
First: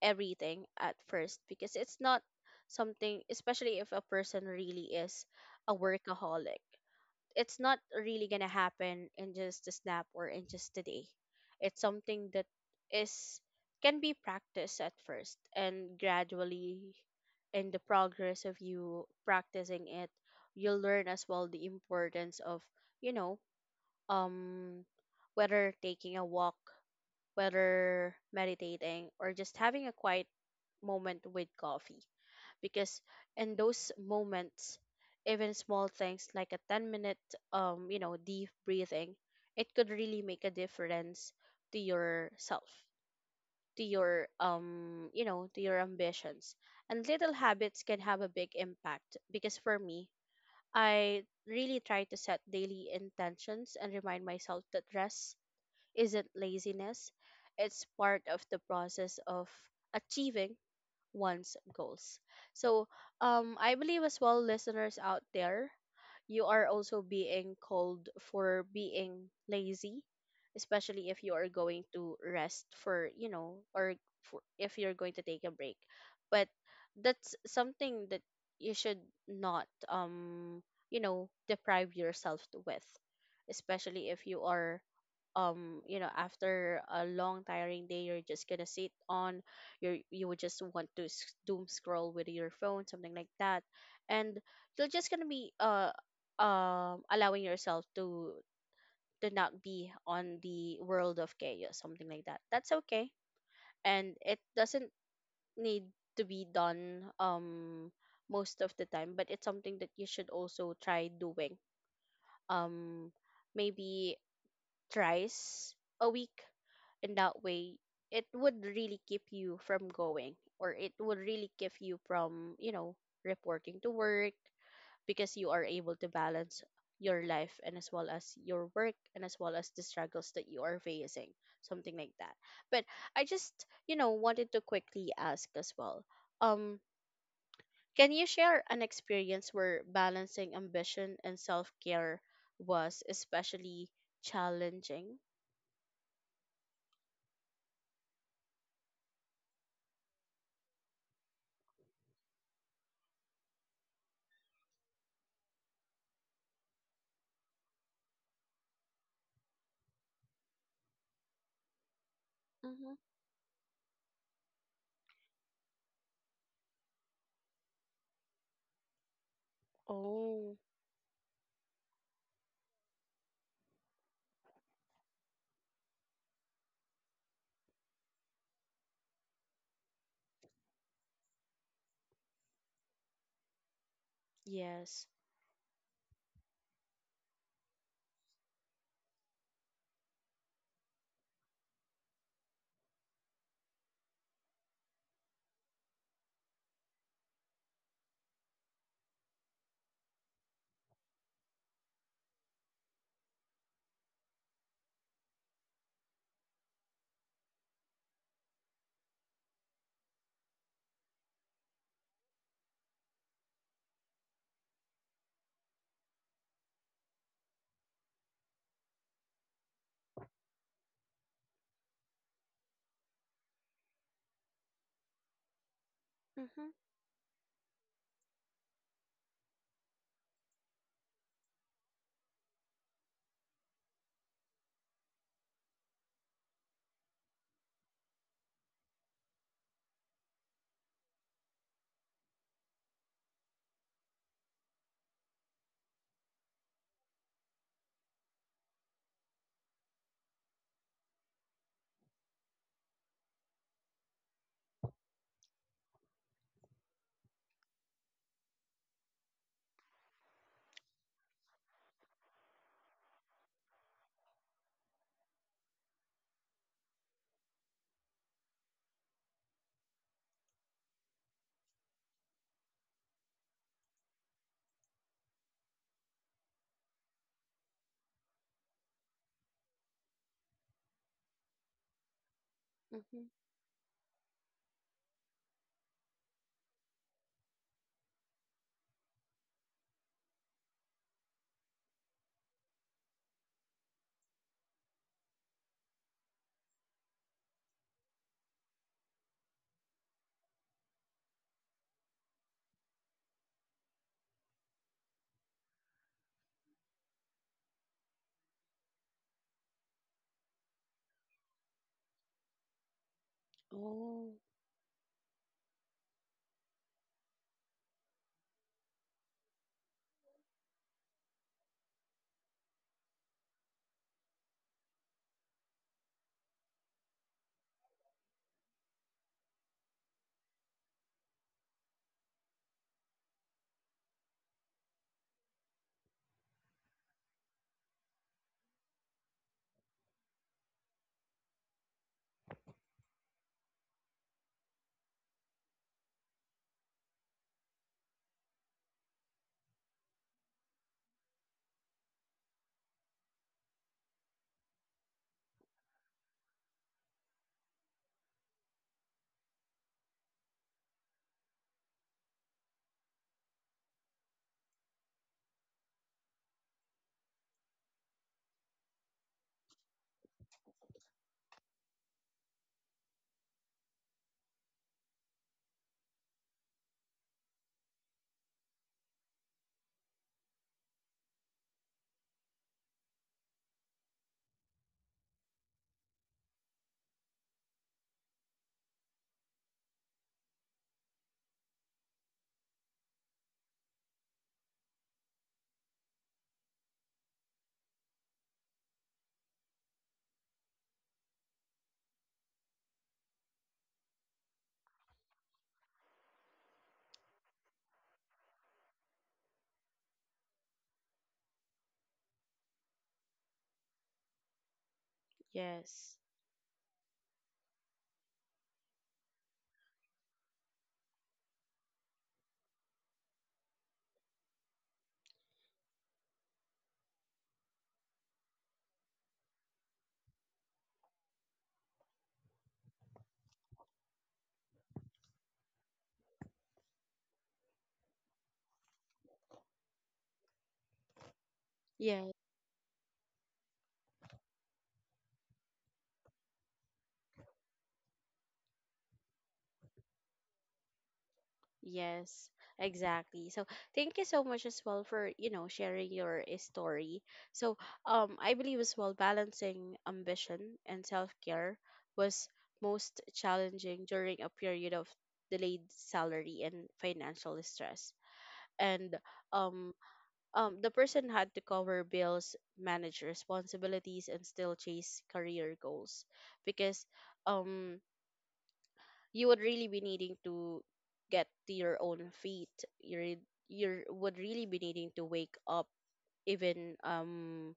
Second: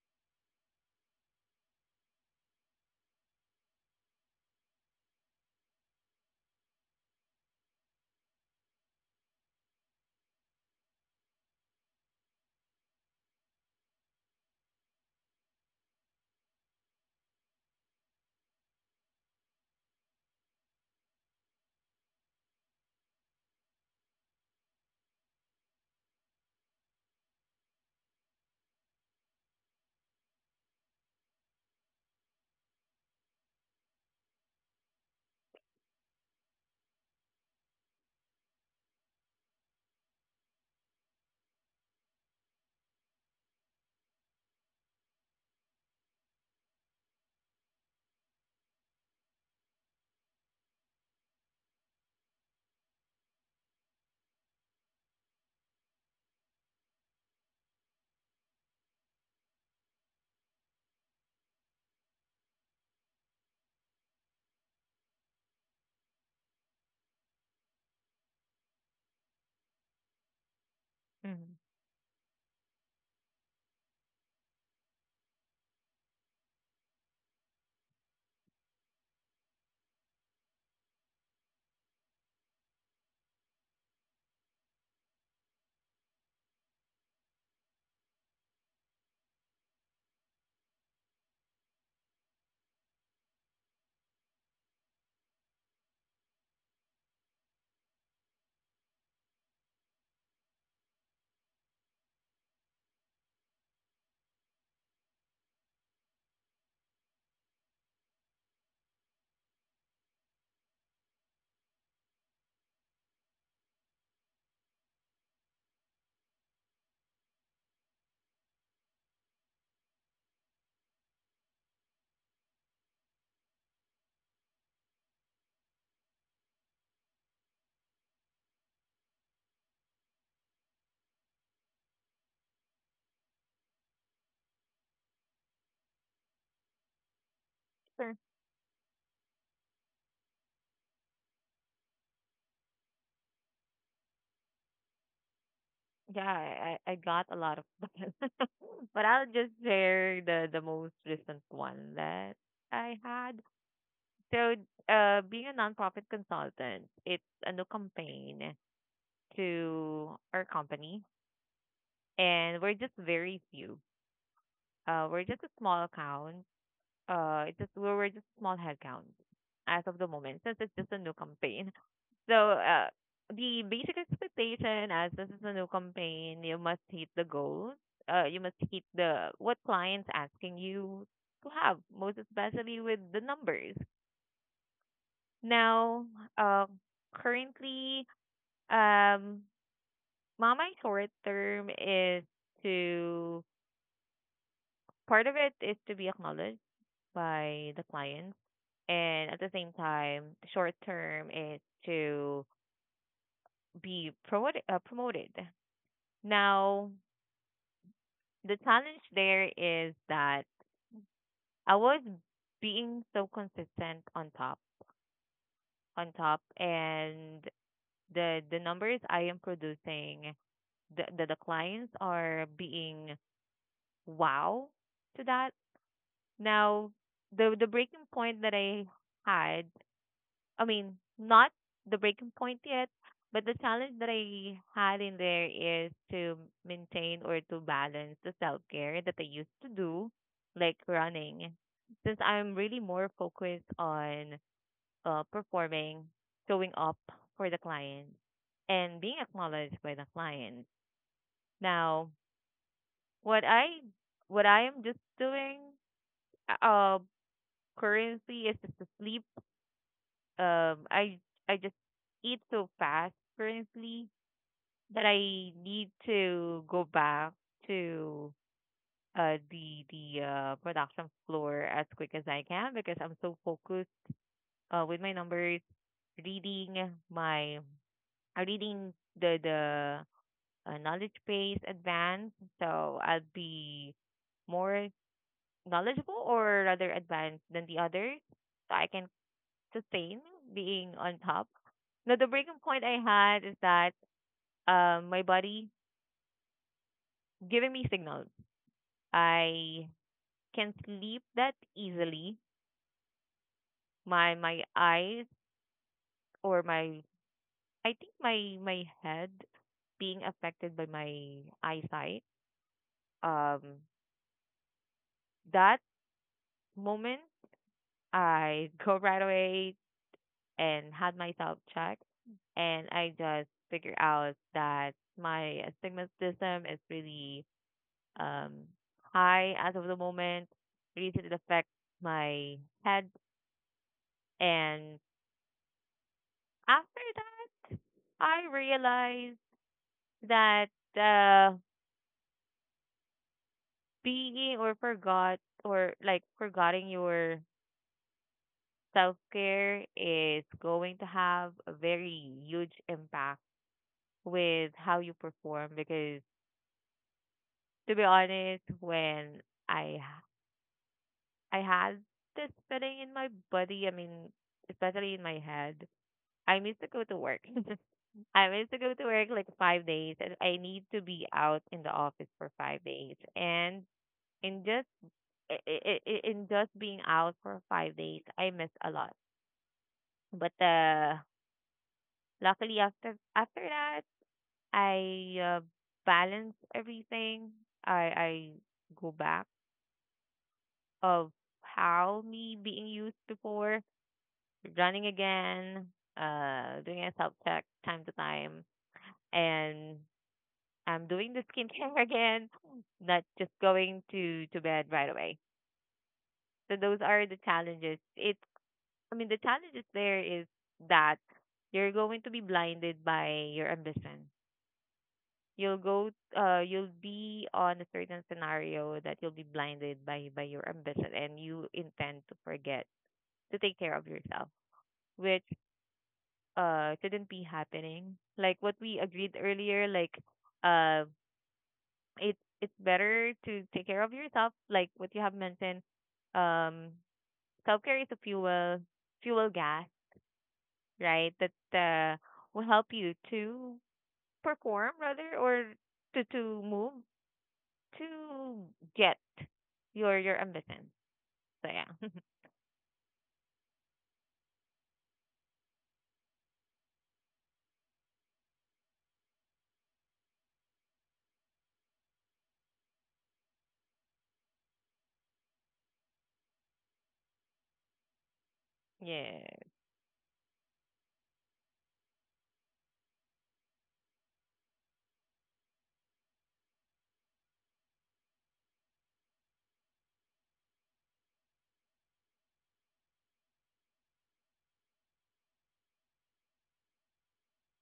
S1: everything at first because it's not something, especially if a person really is a workaholic. It's not really gonna happen in just a snap or in just a day. It's something that is can be practiced at first and gradually, in the progress of you practicing it, you'll learn as well the importance of, you know, um whether taking a walk, whether meditating, or just having a quiet moment with coffee. Because in those moments, even small things like a 10 minute, deep breathing, it could really make a difference to yourself, to your, to your ambitions. And little habits can have a big impact, because for me, I really try to set daily intentions and remind myself that rest isn't laziness, it's part of the process of achieving one's goals. So, I believe as well, listeners out there, you are also being called for being lazy, especially if you are
S2: Mm-hmm.
S1: going to rest for, or for, if you're going to take a break. But that's something that you should not, deprive yourself to with, especially if you are after a long tiring day, you're just gonna sit on, you would just want to doom scroll with your phone, something like that. And you're just gonna be allowing yourself to not be on the world of chaos, something like that. That's okay, and it doesn't need to be done most of the time, but it's something that you should also try doing um maybe thrice a week. In that way, it would really keep you from going, or it would really keep you from reporting to work because you are able to balance your life and as well as your work, and as well as the struggles that you are facing, something like that. But I just, wanted to quickly ask as well, um can
S2: Sure.
S1: you share an experience where balancing ambition and self-care was especially challenging?
S2: Yeah, I got a lot of, but I'll just share the most recent one that I had. So, being a nonprofit consultant, it's a new campaign to our company, and we're just
S1: Mm-hmm.
S2: very few. We're just a small account. It's just we're just small headcount as of the moment
S1: Oh,
S2: since it's just a new campaign. So, the basic expectation as this is a new campaign, you must hit the goals. You must hit the what clients asking you to have, most especially with the numbers.
S1: yes.
S2: Now, uh, currently Um, mama my short term is to, part of it is to be acknowledged by the clients, and at the same time, short term is to be promoted. Promoted. Now, the challenge there is that I was being so consistent on top, and the numbers I am producing, the clients are being wow to that.
S1: Mm-hmm,
S2: Now, the breaking point that I had, I mean, not the breaking point yet, but the challenge that I had in there is to maintain or to balance the self care that I used to do, like running, since I'm really more focused on performing, showing up for the client, and being acknowledged by the client. Now, what I what I am just doing uh currently is just to sleep, um I I just eat so fast currently that I need to go back to the production floor as quick as I can because I'm so focused with my numbers, reading my reading the knowledge base advanced, so I'll
S1: mm-hmm.
S2: be more knowledgeable or rather advanced than the others. So I can sustain being on top. Now, the breaking point I had is that my body giving me signals. I can sleep that easily. My eyes or my, I think my my head being affected by my eyesight. Um,
S1: Oh,
S2: that moment I go right away and had myself checked, and I just figure out that my astigmatism is really, Um, I, as of the moment, recently affect my head. And after that, I realized that, uh, being or forgot or like forgetting your self care is going to have a very huge impact with how you perform, because to be honest, when I I had this feeling in my body, I mean, especially in my head, I used to go to work. I used to go to work like 5 days, and I need to be out in the office for 5 days. And in just in just being out for 5 days, I miss a lot. But luckily after that, I, balance everything. I Go back of how me being used before, running again, doing a self check time to time, and I'm doing the skincare again, not just going to bed right away. So those are the challenges. It's, I mean the challenges there is that you're going to be blinded by your ambition. You'll go
S1: yes.
S2: you'll be on a certain scenario that you'll be blinded by your ambition, and you intend to forget to take care of yourself, which shouldn't be happening. Like what we agreed earlier, like uh. it's better to take care of yourself, like what you have mentioned. Um, Self care is a fuel, fuel gas, right? That
S1: Yes,
S2: will help you to perform rather or to move to get your ambition. So yeah,
S1: yes, exactly. So thank you so much as well for, sharing your eh, story. So, I believe as well balancing ambition and self-care was most challenging during a period of delayed salary and financial stress. And
S2: yeah,
S1: um the person had to cover bills, manage responsibilities, and still chase career goals, because um you would really be needing to get to your own feet. You would really be needing to wake up, even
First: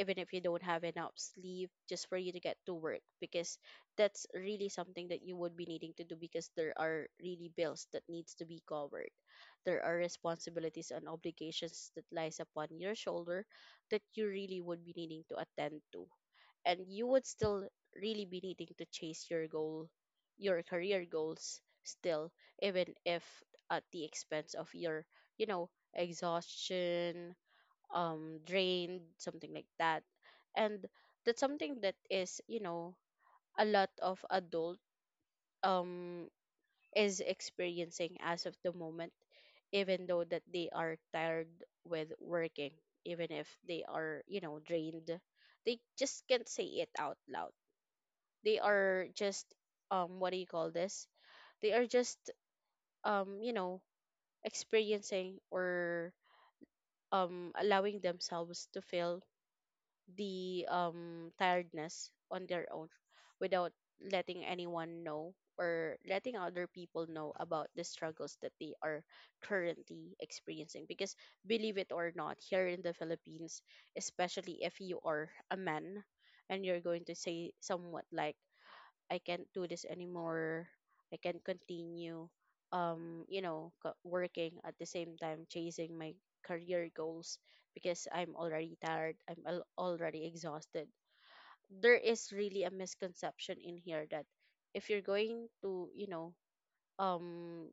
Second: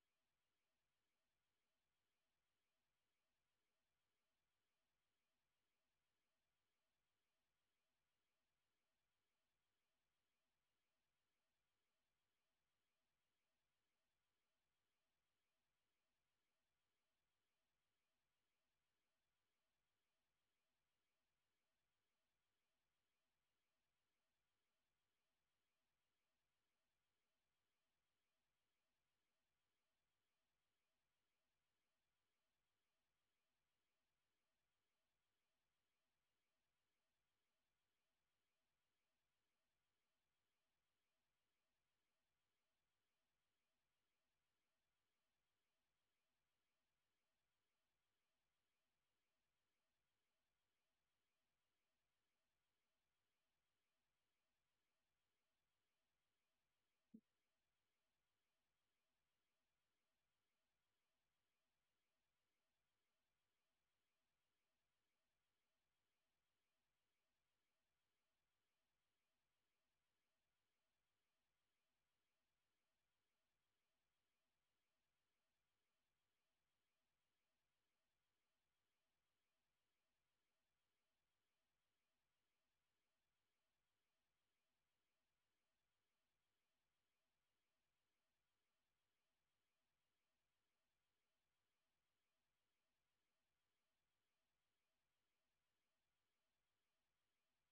S1: even if you don't have enough sleep, just for you to get to work, because that's really something that you would be needing to do, because there are really bills that needs to be covered. There are responsibilities and obligations that lies upon your shoulder that you really would be needing to attend to. And you would still really be needing to chase your goal, your career goals still, even if at the expense of your, you know, exhaustion, drained, something like that. And that's something that is, a lot of adult um is experiencing as of the moment, even though that they are tired with working, even if they are, drained, they just can't say it out loud. They are just what do you call this, they are just um you know experiencing or allowing themselves to feel the tiredness on their own, without letting anyone know or letting other people know about the struggles that they are currently experiencing. Because, believe it or not, here in the Philippines, especially if you are a man and you're going to say somewhat like, I can't do this anymore, I can't continue, working at the same time chasing my career goals because I'm already tired, I'm already exhausted. There is really a misconception in here that if you're going to, um,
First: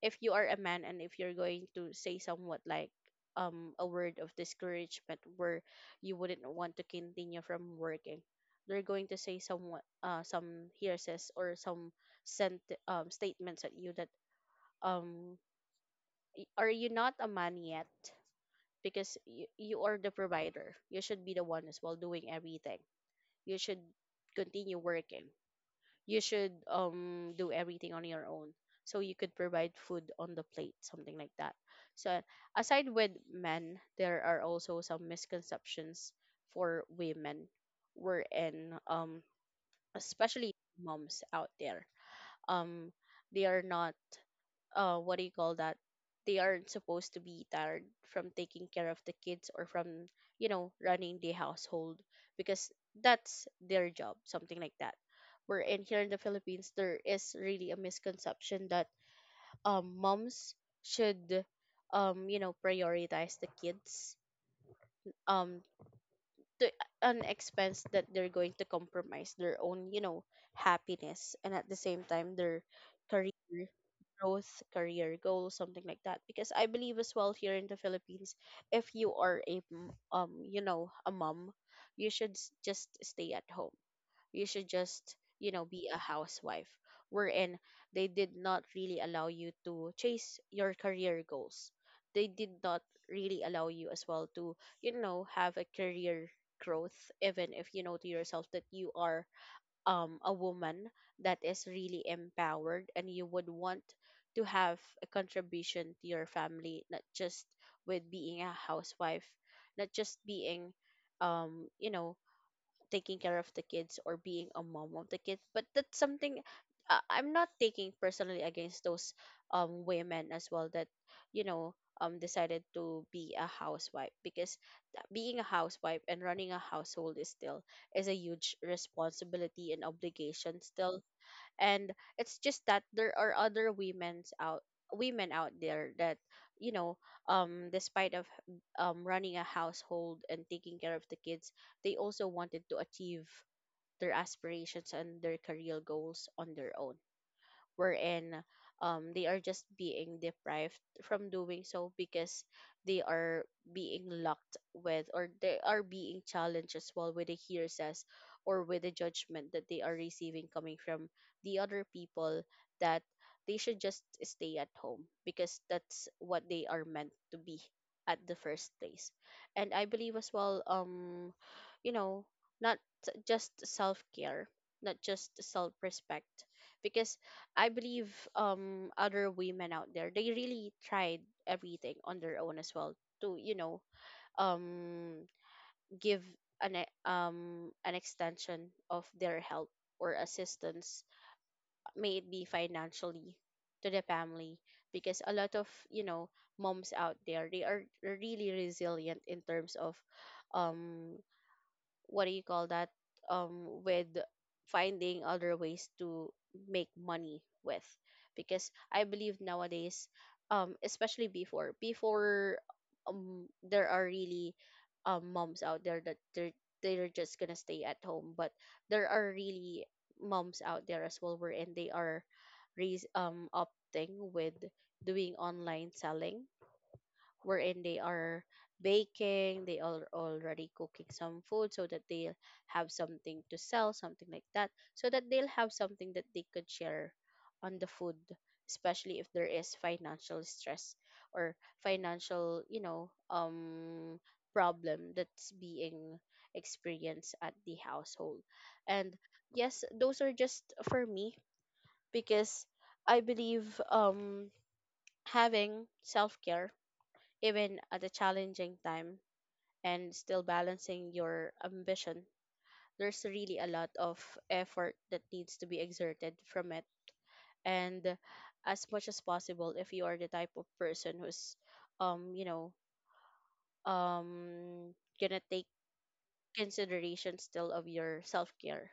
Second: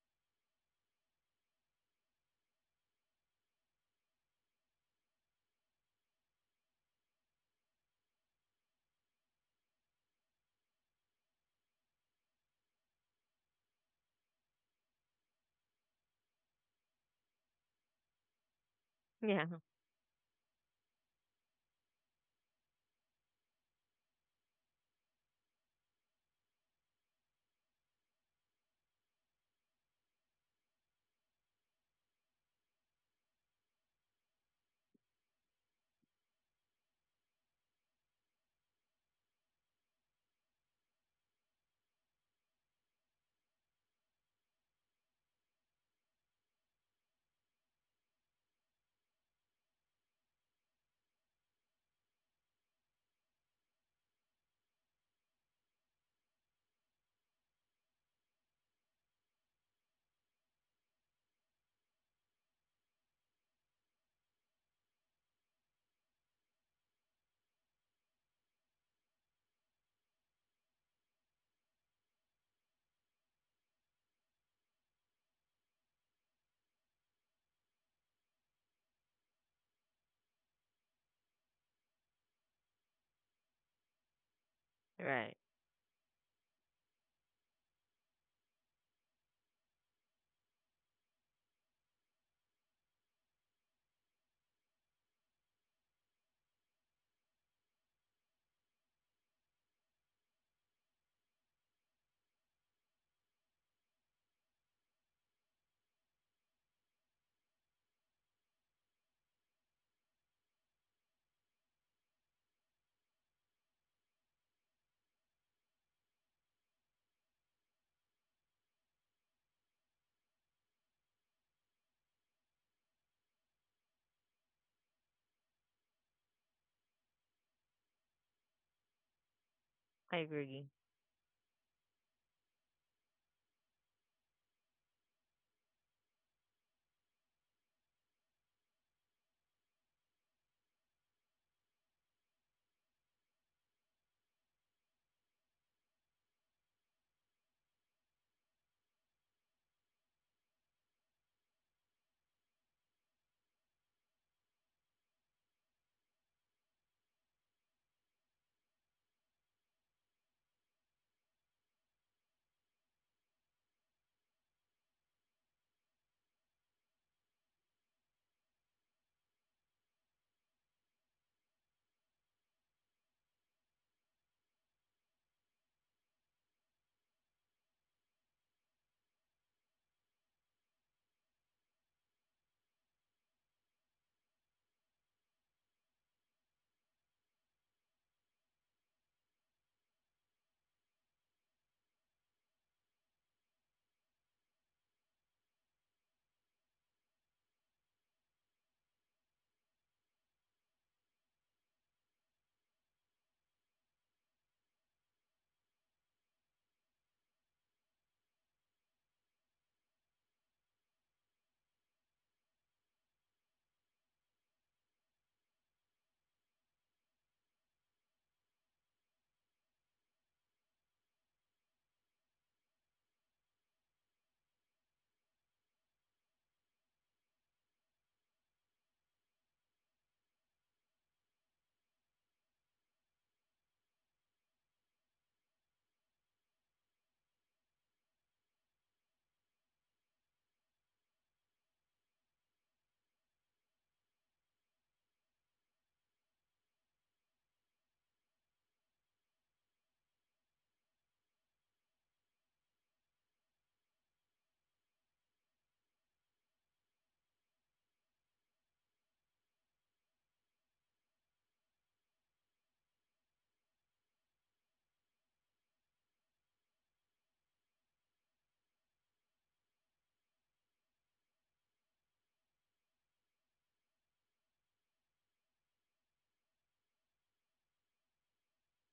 S1: if you are a man and if you're going to say somewhat like a word of discouragement where you wouldn't want to continue from working, they're going to say somewhat some hearsays or some sent statements at you, that um are you not a man yet? Because you,
S2: yeah,
S1: you are the provider, you should be the one as well doing everything, you should continue working, you should do everything on your own, so you could provide food on the plate, something like that. So aside with men, there are also some misconceptions for women, wherein especially moms out there, um they are not what do you call that, they aren't supposed to be tired from taking care of the kids, or from running the household, because that's their job, something like that. Where in here in the Philippines, there is really a misconception that moms should prioritize the kids um to an expense that they're going to compromise their own, happiness, and at the same time their career growth, career goals, something like that. Because I believe as well here in the Philippines, if you are a a mom, you should just stay at home, you should just,
S2: right.
S1: be a housewife. Wherein they did not really allow you to chase your career goals, they did not really allow you as well to, have a career growth, even if you know to yourself that you are a woman that is really empowered, and you would want to have a contribution to your family, not just with being a housewife, not just being um you know taking care of the kids or being a mom of the kids. But that's something, I'm not taking personally against those women as well that you know decided to be a housewife, because being a housewife and running a household is still is a huge responsibility and
S2: I
S1: obligation
S2: agree.
S1: still. And it's just that there are other women out there that you know despite of running a household and taking care of the kids, they also wanted to achieve their aspirations and their career goals on their own, wherein they are just being deprived from doing so, because they are being locked with, or they are being challenged as well with the hearsays or with the judgment that they are receiving coming from the other people, that they should just stay at home because that's what they are meant to be at the first place. And I believe as well, you know not just self care, not just self respect, because I believe other women out there, they really tried everything on their own as well to um give an an extension of their help or assistance, may it be financially, to the family. Because a lot of, moms out there, they are really resilient in terms of um what do you call that, with finding other ways to make money with. Because I believe Nowadays, especially before, there are really moms out there that they're just gonna stay at home, but there are really moms out there as well wherein they are opting with doing online selling, wherein they are baking, they are already cooking some food so that they have something to sell, something like that, so that they'll have something that they could share on the food, especially if there is financial stress or financial problem that's being experienced at the household. And yes, those are just for me, because I believe, um having self-care even at a challenging time and still balancing your ambition, there's really a lot of effort that needs to be exerted from it. And as much as possible, if you are the type of person who's, um, you know, um, gonna take consideration still of your self care,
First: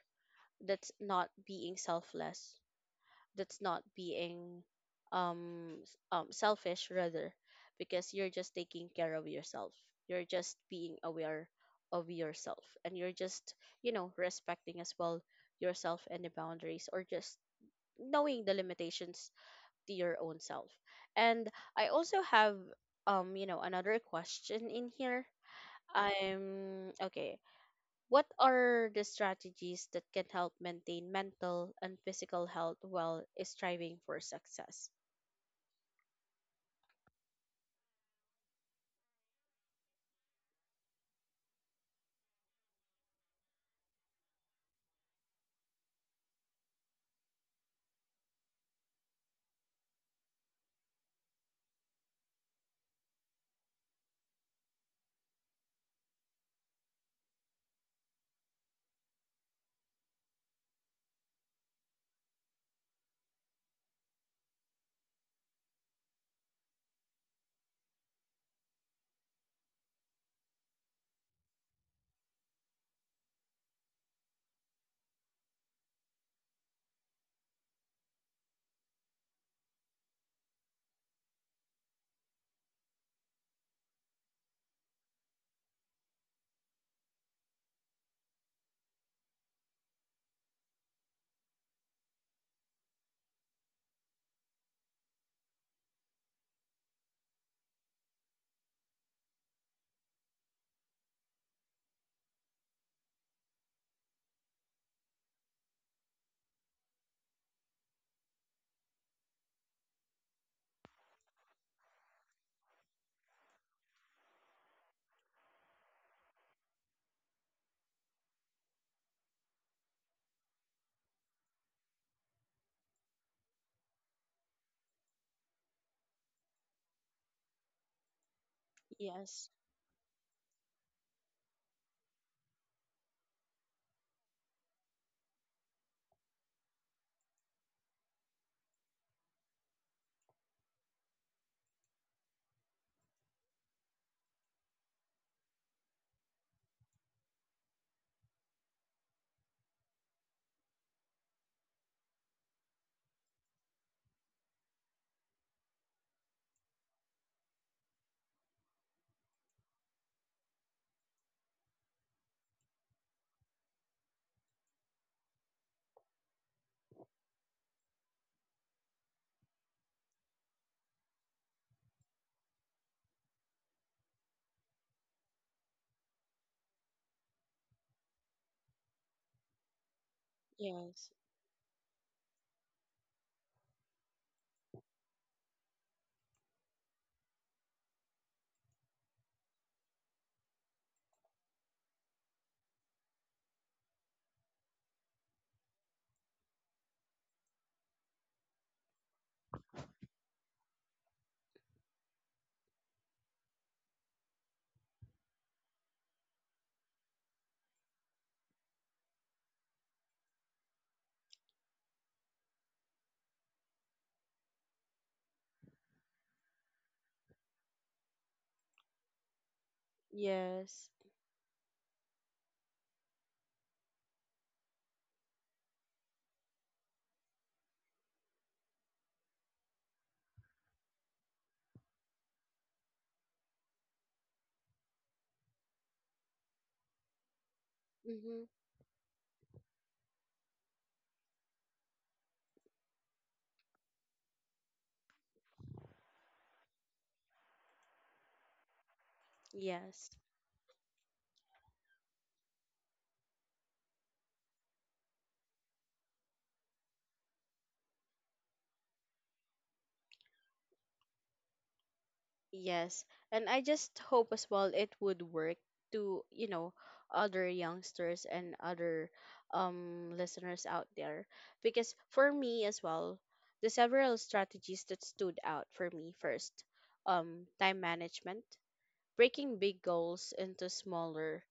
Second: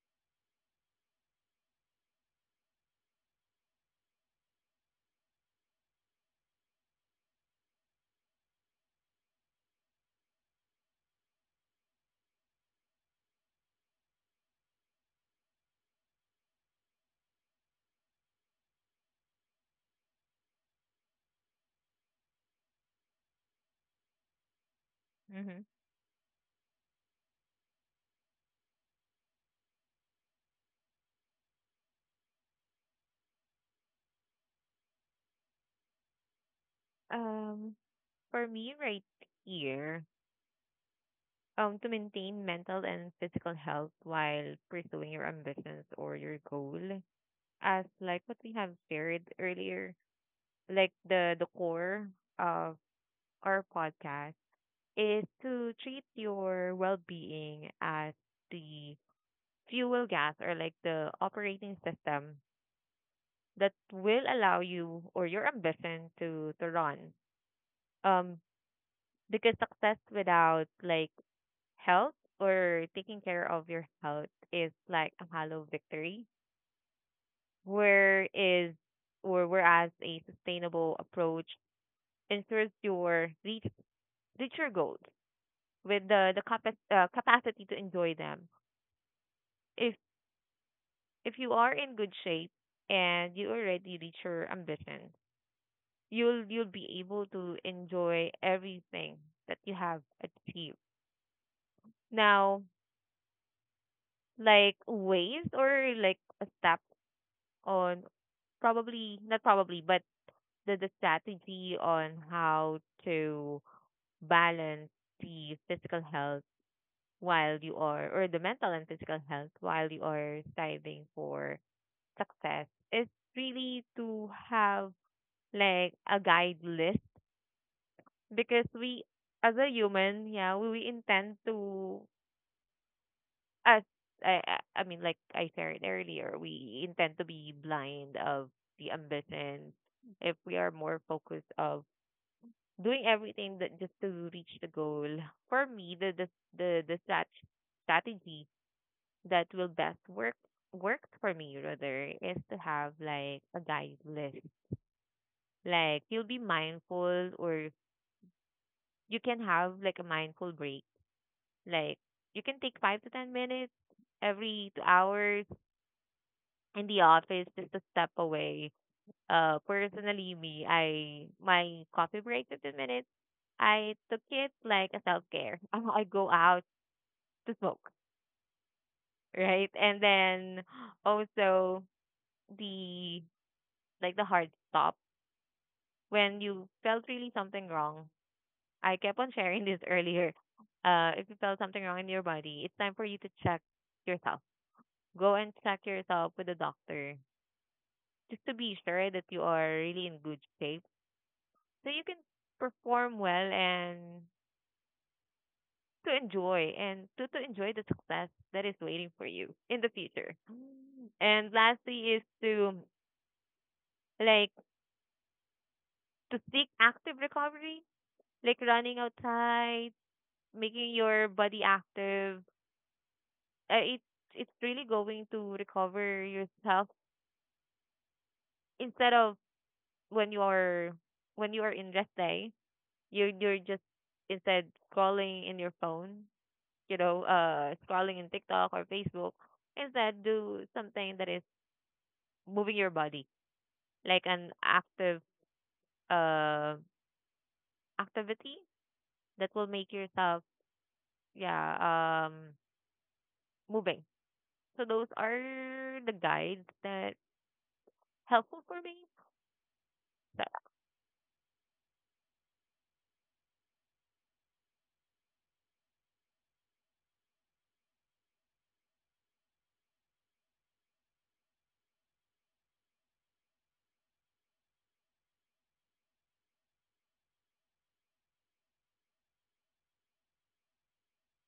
S1: that's not being selfless, that's not being selfish rather, because you're just taking care of yourself, you're just being aware of yourself, and you're just, you know, respecting as well yourself and the boundaries, or just knowing the limitations to your own self. And I also have, you know, another question in here.
S2: Hmm.
S1: I'm okay. What are the strategies that can help maintain mental and physical health while striving for success?
S2: Um, for me right here, to maintain mental and physical health while pursuing your ambitions or your goal, as like what we have shared earlier, like the core of our podcast is to treat your well-being as the fuel gas or like the operating system that will allow you or your ambition to run. Um, because success without like health or taking care of your health is like a hollow victory. Where is or whereas a sustainable approach ensures your reach your goals with the capacity to enjoy them. If if you are in good shape and you already reach your ambition, you'll be able to enjoy everything that you have achieved. Now, like ways or like a step on probably not probably, but the strategy on how to balance the physical health while you are, or the mental and physical health while you are striving for success is really to have like a guide list because we,
S1: Yes,
S2: as a human, yeah, we intend to, as I mean, like I shared earlier, we intend to be blind of the ambition if we are more focused of doing everything that just to reach the goal. For me, the strategy that will best worked for me rather is to have like a guide list. Like you'll be mindful or you can have like a mindful break. Like you can take five to ten minutes every two hours in the office just to step away. Personally me, I my coffee break to ten minutes, I took it like a self care. I go out to smoke. Right. And then
S1: yes,
S2: also the like the hard stop when you felt really something wrong. I kept on sharing this earlier. If you felt something wrong in your body, it's time for you to check yourself. Go and check yourself with a doctor just to be sure that you are really in good shape so you can perform well and to enjoy and to enjoy the success that is waiting for you in the future. And lastly is to like to seek active recovery, like running outside,
S1: yes.
S2: making your body active, uh, it's it's really going to recover yourself instead of when you are when you are in rest day you're just instead scrolling in your phone, you know, scrolling in
S1: Mm-hmm.
S2: TikTok or Facebook, instead do something that is moving your body like an active uh activity that will make
S1: Yes.
S2: yourself yeah moving. So those are the guides that helpful for me. That-
S1: Yes, and I just hope as well it would work to, you know, other youngsters and other listeners out there, because for me as well, the several strategies that stood out for me first, time management, breaking big goals into smaller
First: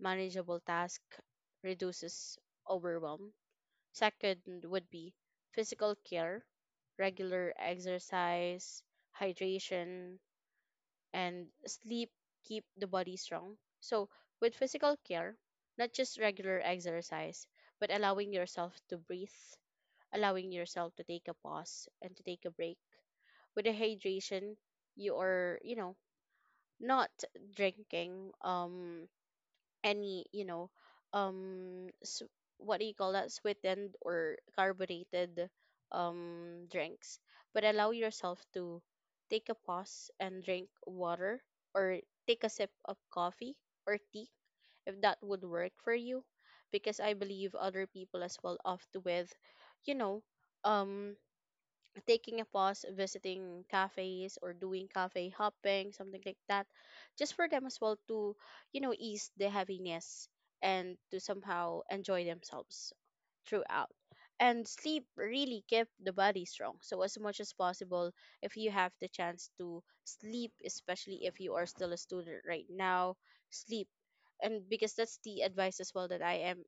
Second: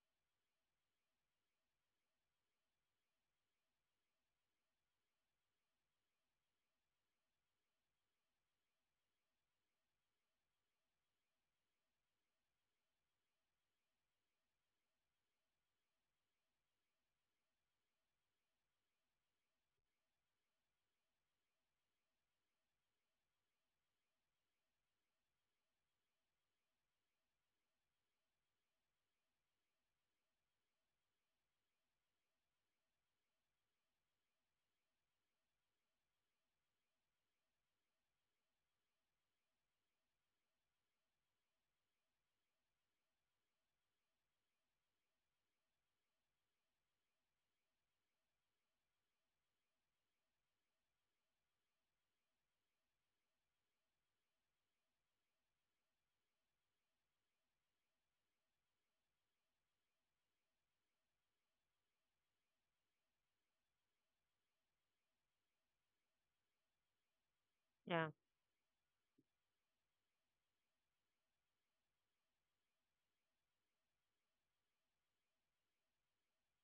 S1: manageable tasks reduces overwhelm. Second would be physical care: regular exercise, hydration, and sleep keep the body strong. So, with physical care, not just regular exercise, but allowing yourself to breathe, allowing yourself to take a pause and to take a break. With the hydration, you are, you know, not drinking any, you know, s what do you call that, sweetened or carbonated drinks, but allow yourself to take a pause and drink water, or take a sip of coffee or tea if that would work for you, because I believe other people as well oft with, you know um taking a pause, visiting cafes or doing cafe hopping, something like that, just for them as well to, you know, ease the heaviness and to somehow enjoy themselves throughout. And sleep really kept the body strong. So as much as possible,
S2: yeah.
S1: if you have the chance to sleep, especially if you are still a student right now, sleep. And because that's the advice as well that I am,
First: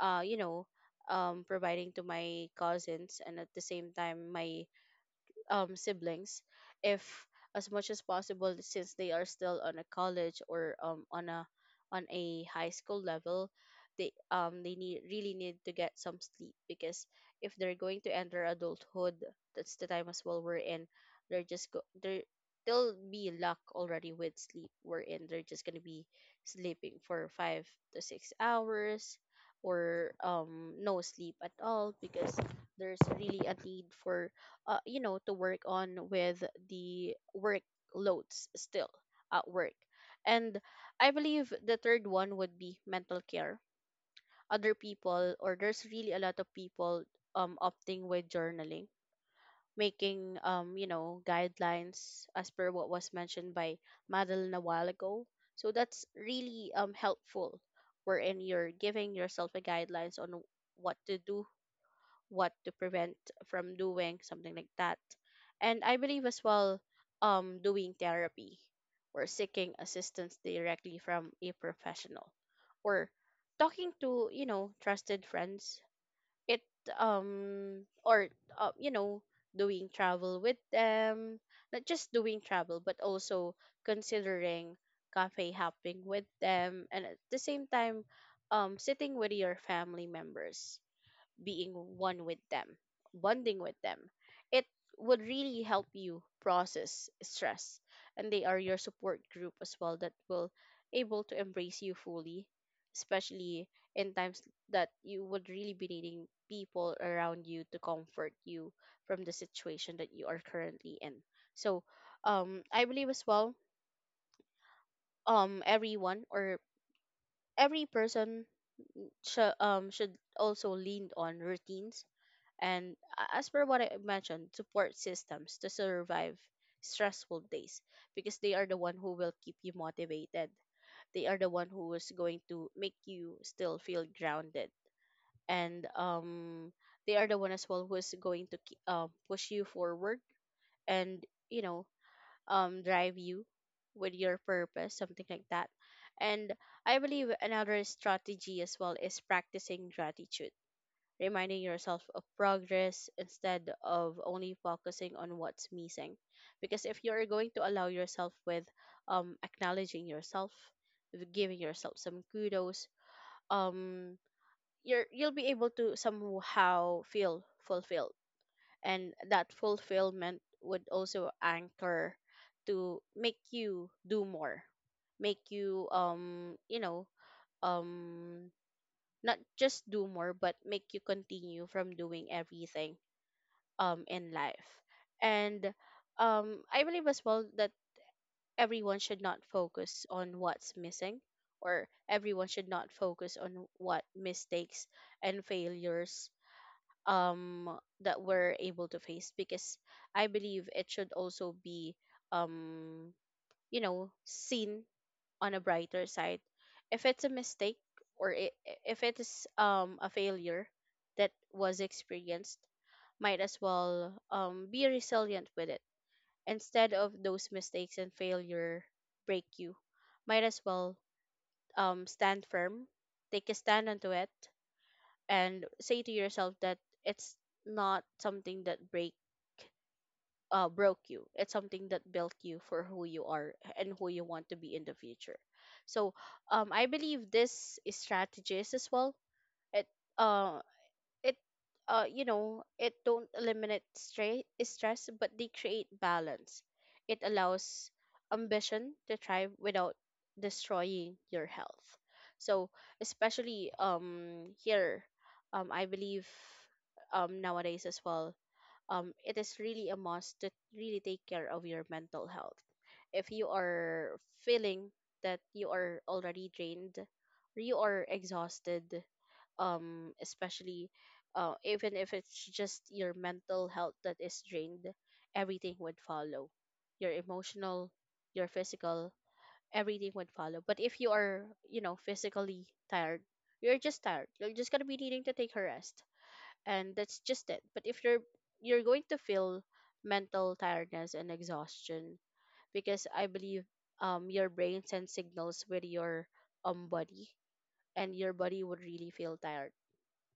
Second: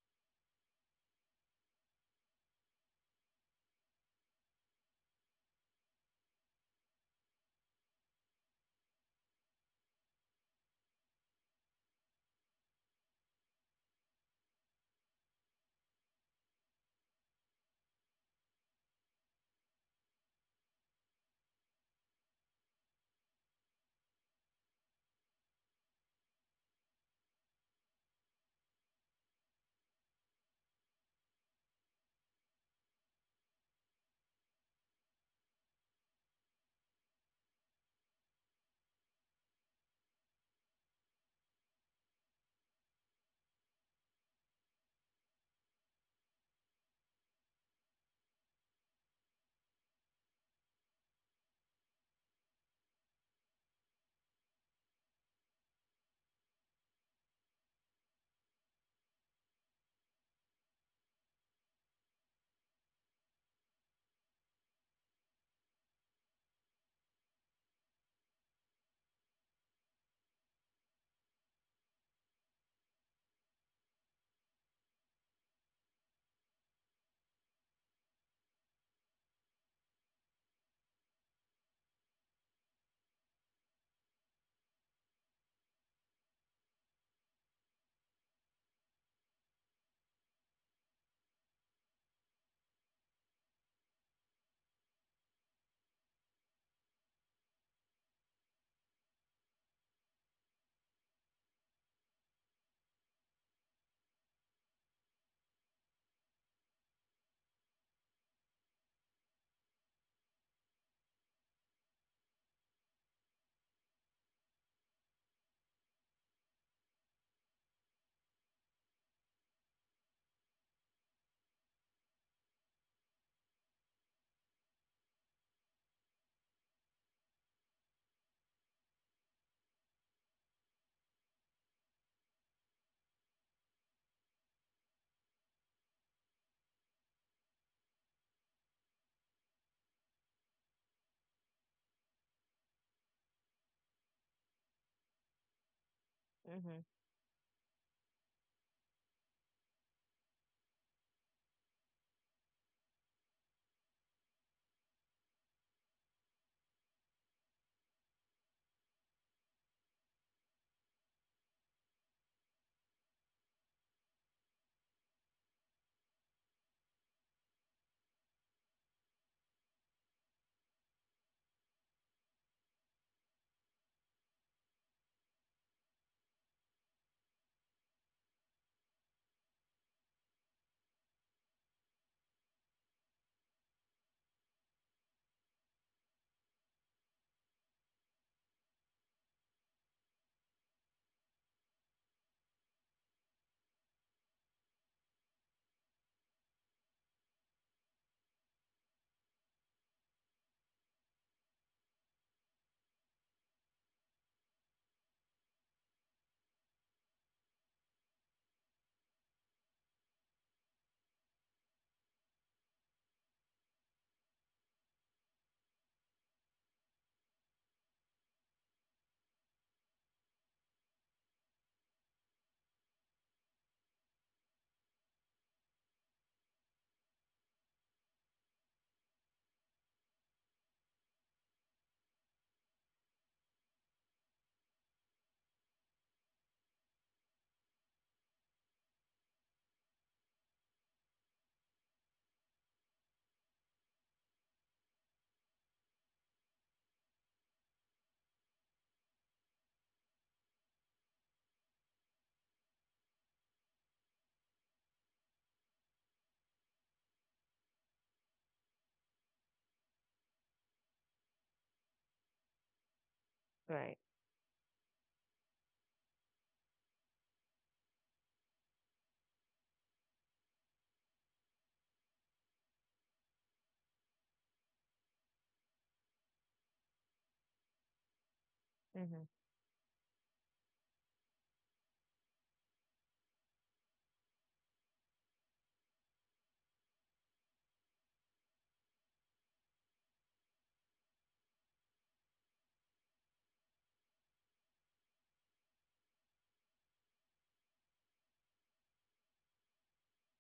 S1: uh, you know, providing to my cousins and at the same time my siblings, if as much as possible, since they are still on a college or on a high school level, they need, really need to get some sleep, because if they're going to enter adulthood, that's the time as well we're in they're just go they're they'll be luck already with sleep, wherein they're just gonna be sleeping for 5 to 6 hours or no sleep at all, because there's really a need for, you know, to work on with the workloads still at work. And I believe the third one would be mental care. Other people, or there's really a lot of people, opting with journaling, making, you know, guidelines as per what was mentioned by Madeline a while ago, so that's really helpful, wherein you're giving yourself a guidelines on what to do, what to prevent from doing, something like that. And I believe as well, doing therapy or seeking assistance directly from a professional, or talking to, you know, trusted friends, it or you know, doing travel with them, not just doing travel but also considering cafe hopping with them, and at the same time sitting with your family members, being one with them, bonding with them. It would really help you process stress, and they are your support group as well that will able to embrace you fully, especially in times that you would really be needing people around you to comfort you from the situation that you are currently in. So, I believe as well, everyone, or every person, should also lean on routines. And as per what I mentioned, support systems to survive stressful days, because they are the one who will keep you motivated. They are the one who is going to make you still feel grounded. And, they are the one as well who is going to push you forward and, you know, drive you with your purpose, something like that. And
S2: Mhm.
S1: I believe another strategy as well is practicing gratitude, reminding yourself of progress instead of only focusing on what's missing. Because if you're going to allow yourself with, acknowledging yourself, with giving yourself some kudos, um, you're, you'll be able to somehow feel fulfilled. And that fulfillment would also anchor to make you do more, make you, um, not just do more but make you continue from doing everything in life. And I believe as well that everyone should not focus on what's missing, or everyone should not focus on what mistakes and failures um that we're able to face, because I believe it should also be um you know, seen on a brighter side. If it's a mistake, or i- if it is a failure that was experienced, might as well be resilient with it. Instead of those mistakes and failure break you, might as well stand firm, take a stand onto it, and say to yourself that it's not something that break broke you. It's something that built you for who you are and who you want to be in the future. So, I believe this is strategies as well. It uh it You know, it don't eliminate stress, but they create balance. It allows ambition to thrive without destroying your health. So especially here, I believe nowadays as well, it is really a must to really take care of your mental health. If you
S2: Right.
S1: are feeling that you are already drained, you are exhausted, especially, even if it's just your mental health that is drained, everything would follow. Your emotional, your physical,
S2: Mhm.
S1: everything would follow. But if you are, you know, physically tired. You're just gonna be needing to take a rest, and that's just it. But if you're, you're going to feel mental tiredness and exhaustion, because I believe your brain sends signals with your body, and your body would really feel tired,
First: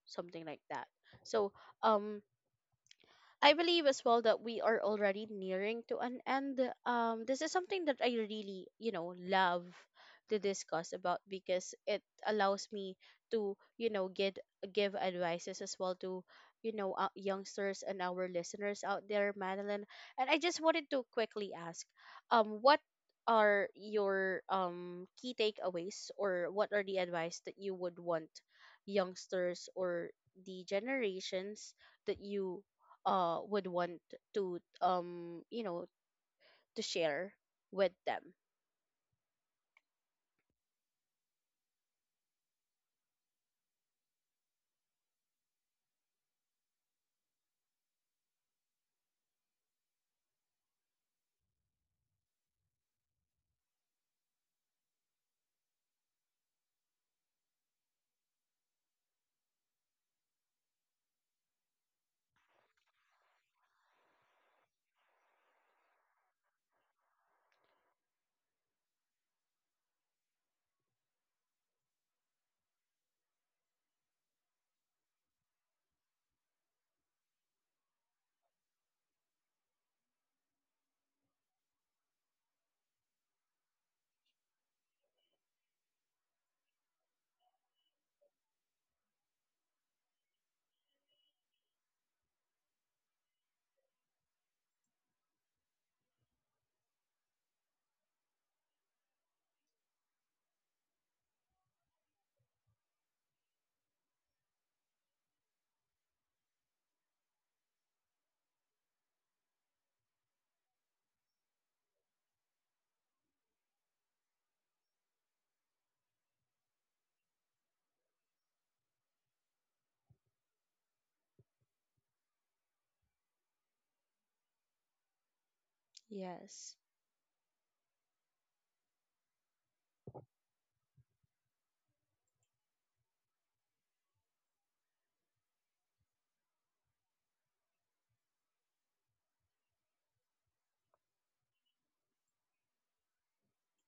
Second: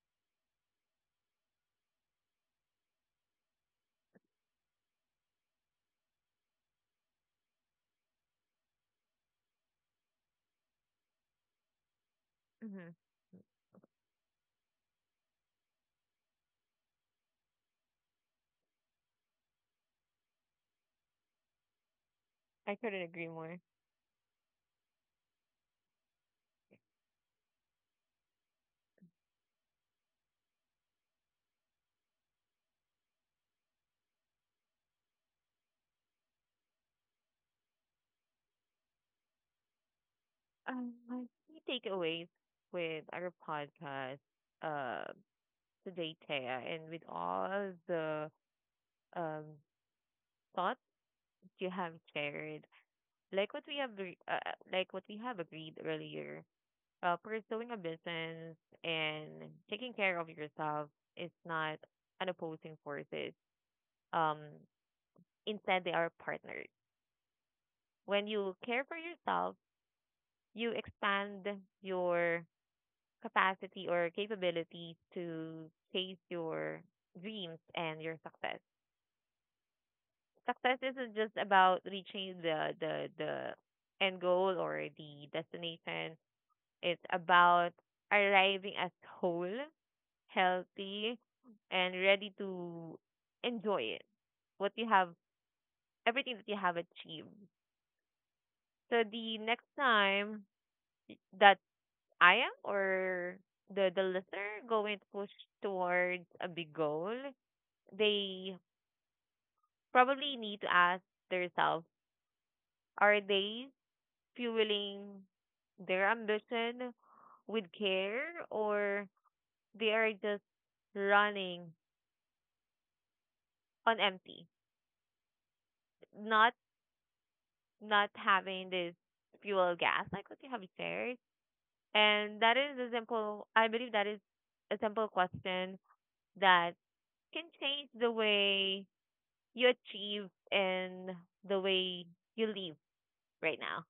S1: something like that. So, um I believe as well that we are already nearing to an end. This is something that I really, you know, love to discuss about, because it allows
S2: Hmm.
S1: me to, you know, get give advices as well to, you know, youngsters and our listeners out there, Madeline. And I just wanted to quickly ask,
S2: I
S1: what
S2: couldn't agree more.
S1: are your key takeaways, or what are the advice that you would want youngsters or the generations that you would want to, you know, to share with them?
S2: My key takeaways with our podcast uh, today, Taya, and with all the um, thoughts you have shared, like what we have, like what we have agreed earlier, pursuing a business and taking care of yourself is not an opposing forces. Um, Instead, they are partners. When you care for yourself, you expand your capacity or capability to chase your dreams and your success. Success isn't just about reaching the end goal or the destination. It's about arriving as whole, healthy, and ready to enjoy it. What you have, everything that you have achieved. So the next time that I am or the listener going to push towards a big goal, they probably need to ask themselves, are they fueling their ambition with care or they are just running on empty, not
S1: Yes.
S2: not having this fuel gas like what you have shared. And that is a simple I believe that is a simple question that can change the way you achieve and the way you live right now.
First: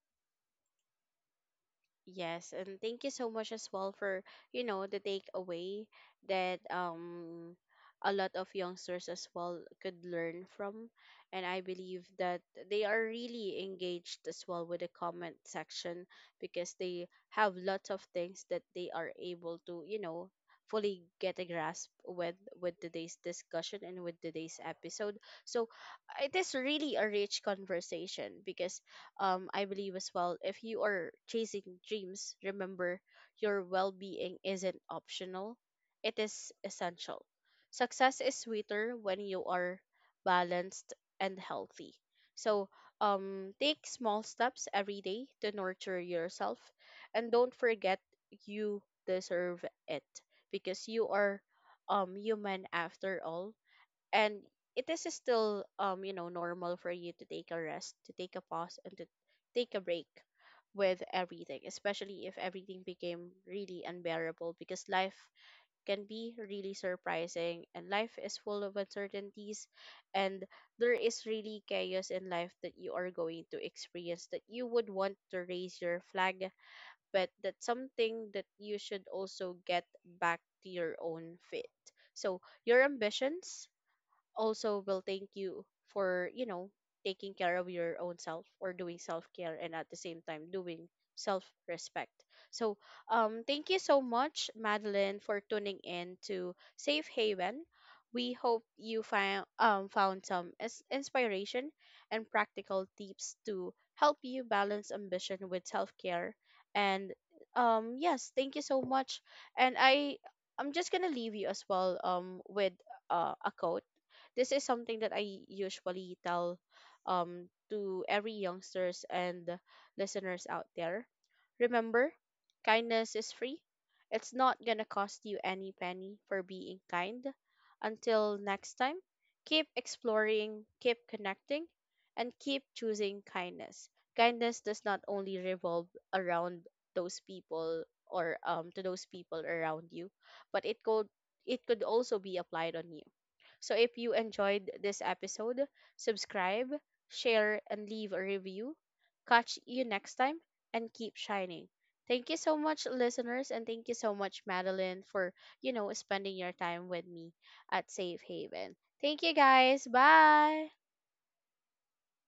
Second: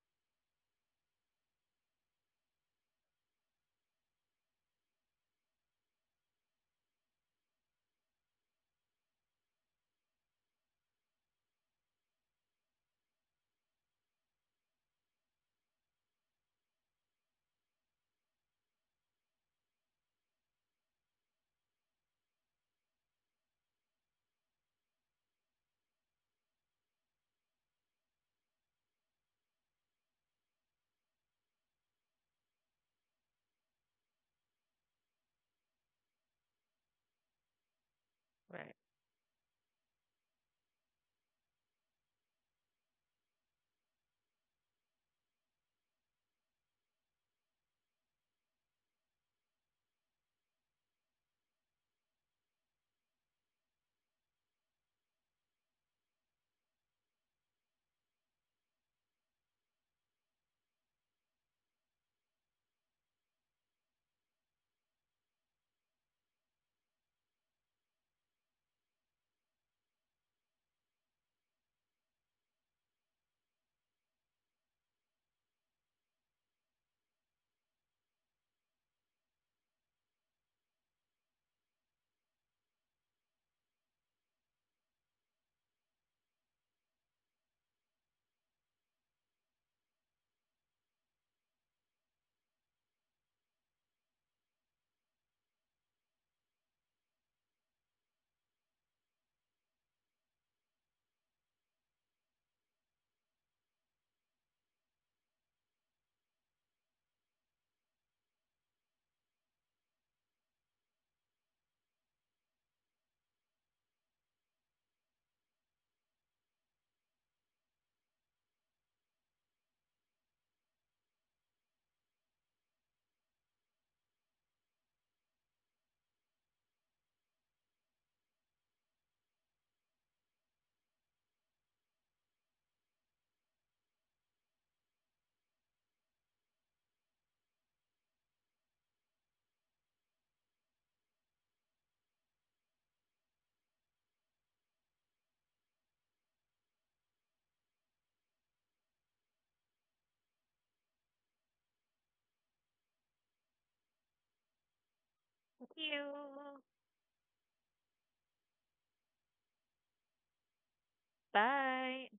S1: Yes, and thank you so much as well for, you know, the takeaway that a lot of youngsters as well could learn from. And I believe that they are really engaged as well with the comment section, because they have lots of things that they are able to, you know, fully get a grasp with today's discussion and with today's episode. So it is really a rich conversation, because, I believe as well, if you are chasing dreams, remember, your well being isn't optional, it is essential. Success is
S2: Right.
S1: sweeter when you are balanced and healthy. So, take small steps every day to nurture yourself, and don't forget, you deserve it, because you are human after all, and it is still, you know, normal for you to take a rest, to take a pause, and to take a break with everything, especially if everything became really unbearable, because life can be really surprising and life is full of uncertainties, and there is really chaos in life that you are going to experience, that you would want to raise your flag, but that's something that you should also get back to your own feet. So your ambitions also will thank you for, you know, taking care of your own self, or doing self care, and at the same time doing self respect. So, thank you so much, Madeline, for tuning in to Safe Haven. We hope you find found some inspiration and practical tips to help you balance ambition with self care. And, yes, thank you so much. And I'm just gonna leave you as well, with, a quote. This is something that I usually tell, to every youngsters and listeners out there. Remember, kindness is free. It's not gonna cost you any penny for being kind. Until next time, keep exploring, keep connecting, and keep choosing kindness. Kindness does not only revolve around those people, or to those people around you, but it could also be applied on you. So if you enjoyed this episode, subscribe, share, and leave a review. Catch you next time and keep shining. Thank you so much, listeners, and thank you so much, Madeline, for, you
S2: Thank
S1: know,
S2: you.
S1: spending your time with me at Safe Haven. Thank you guys. Bye.
S2: Bye.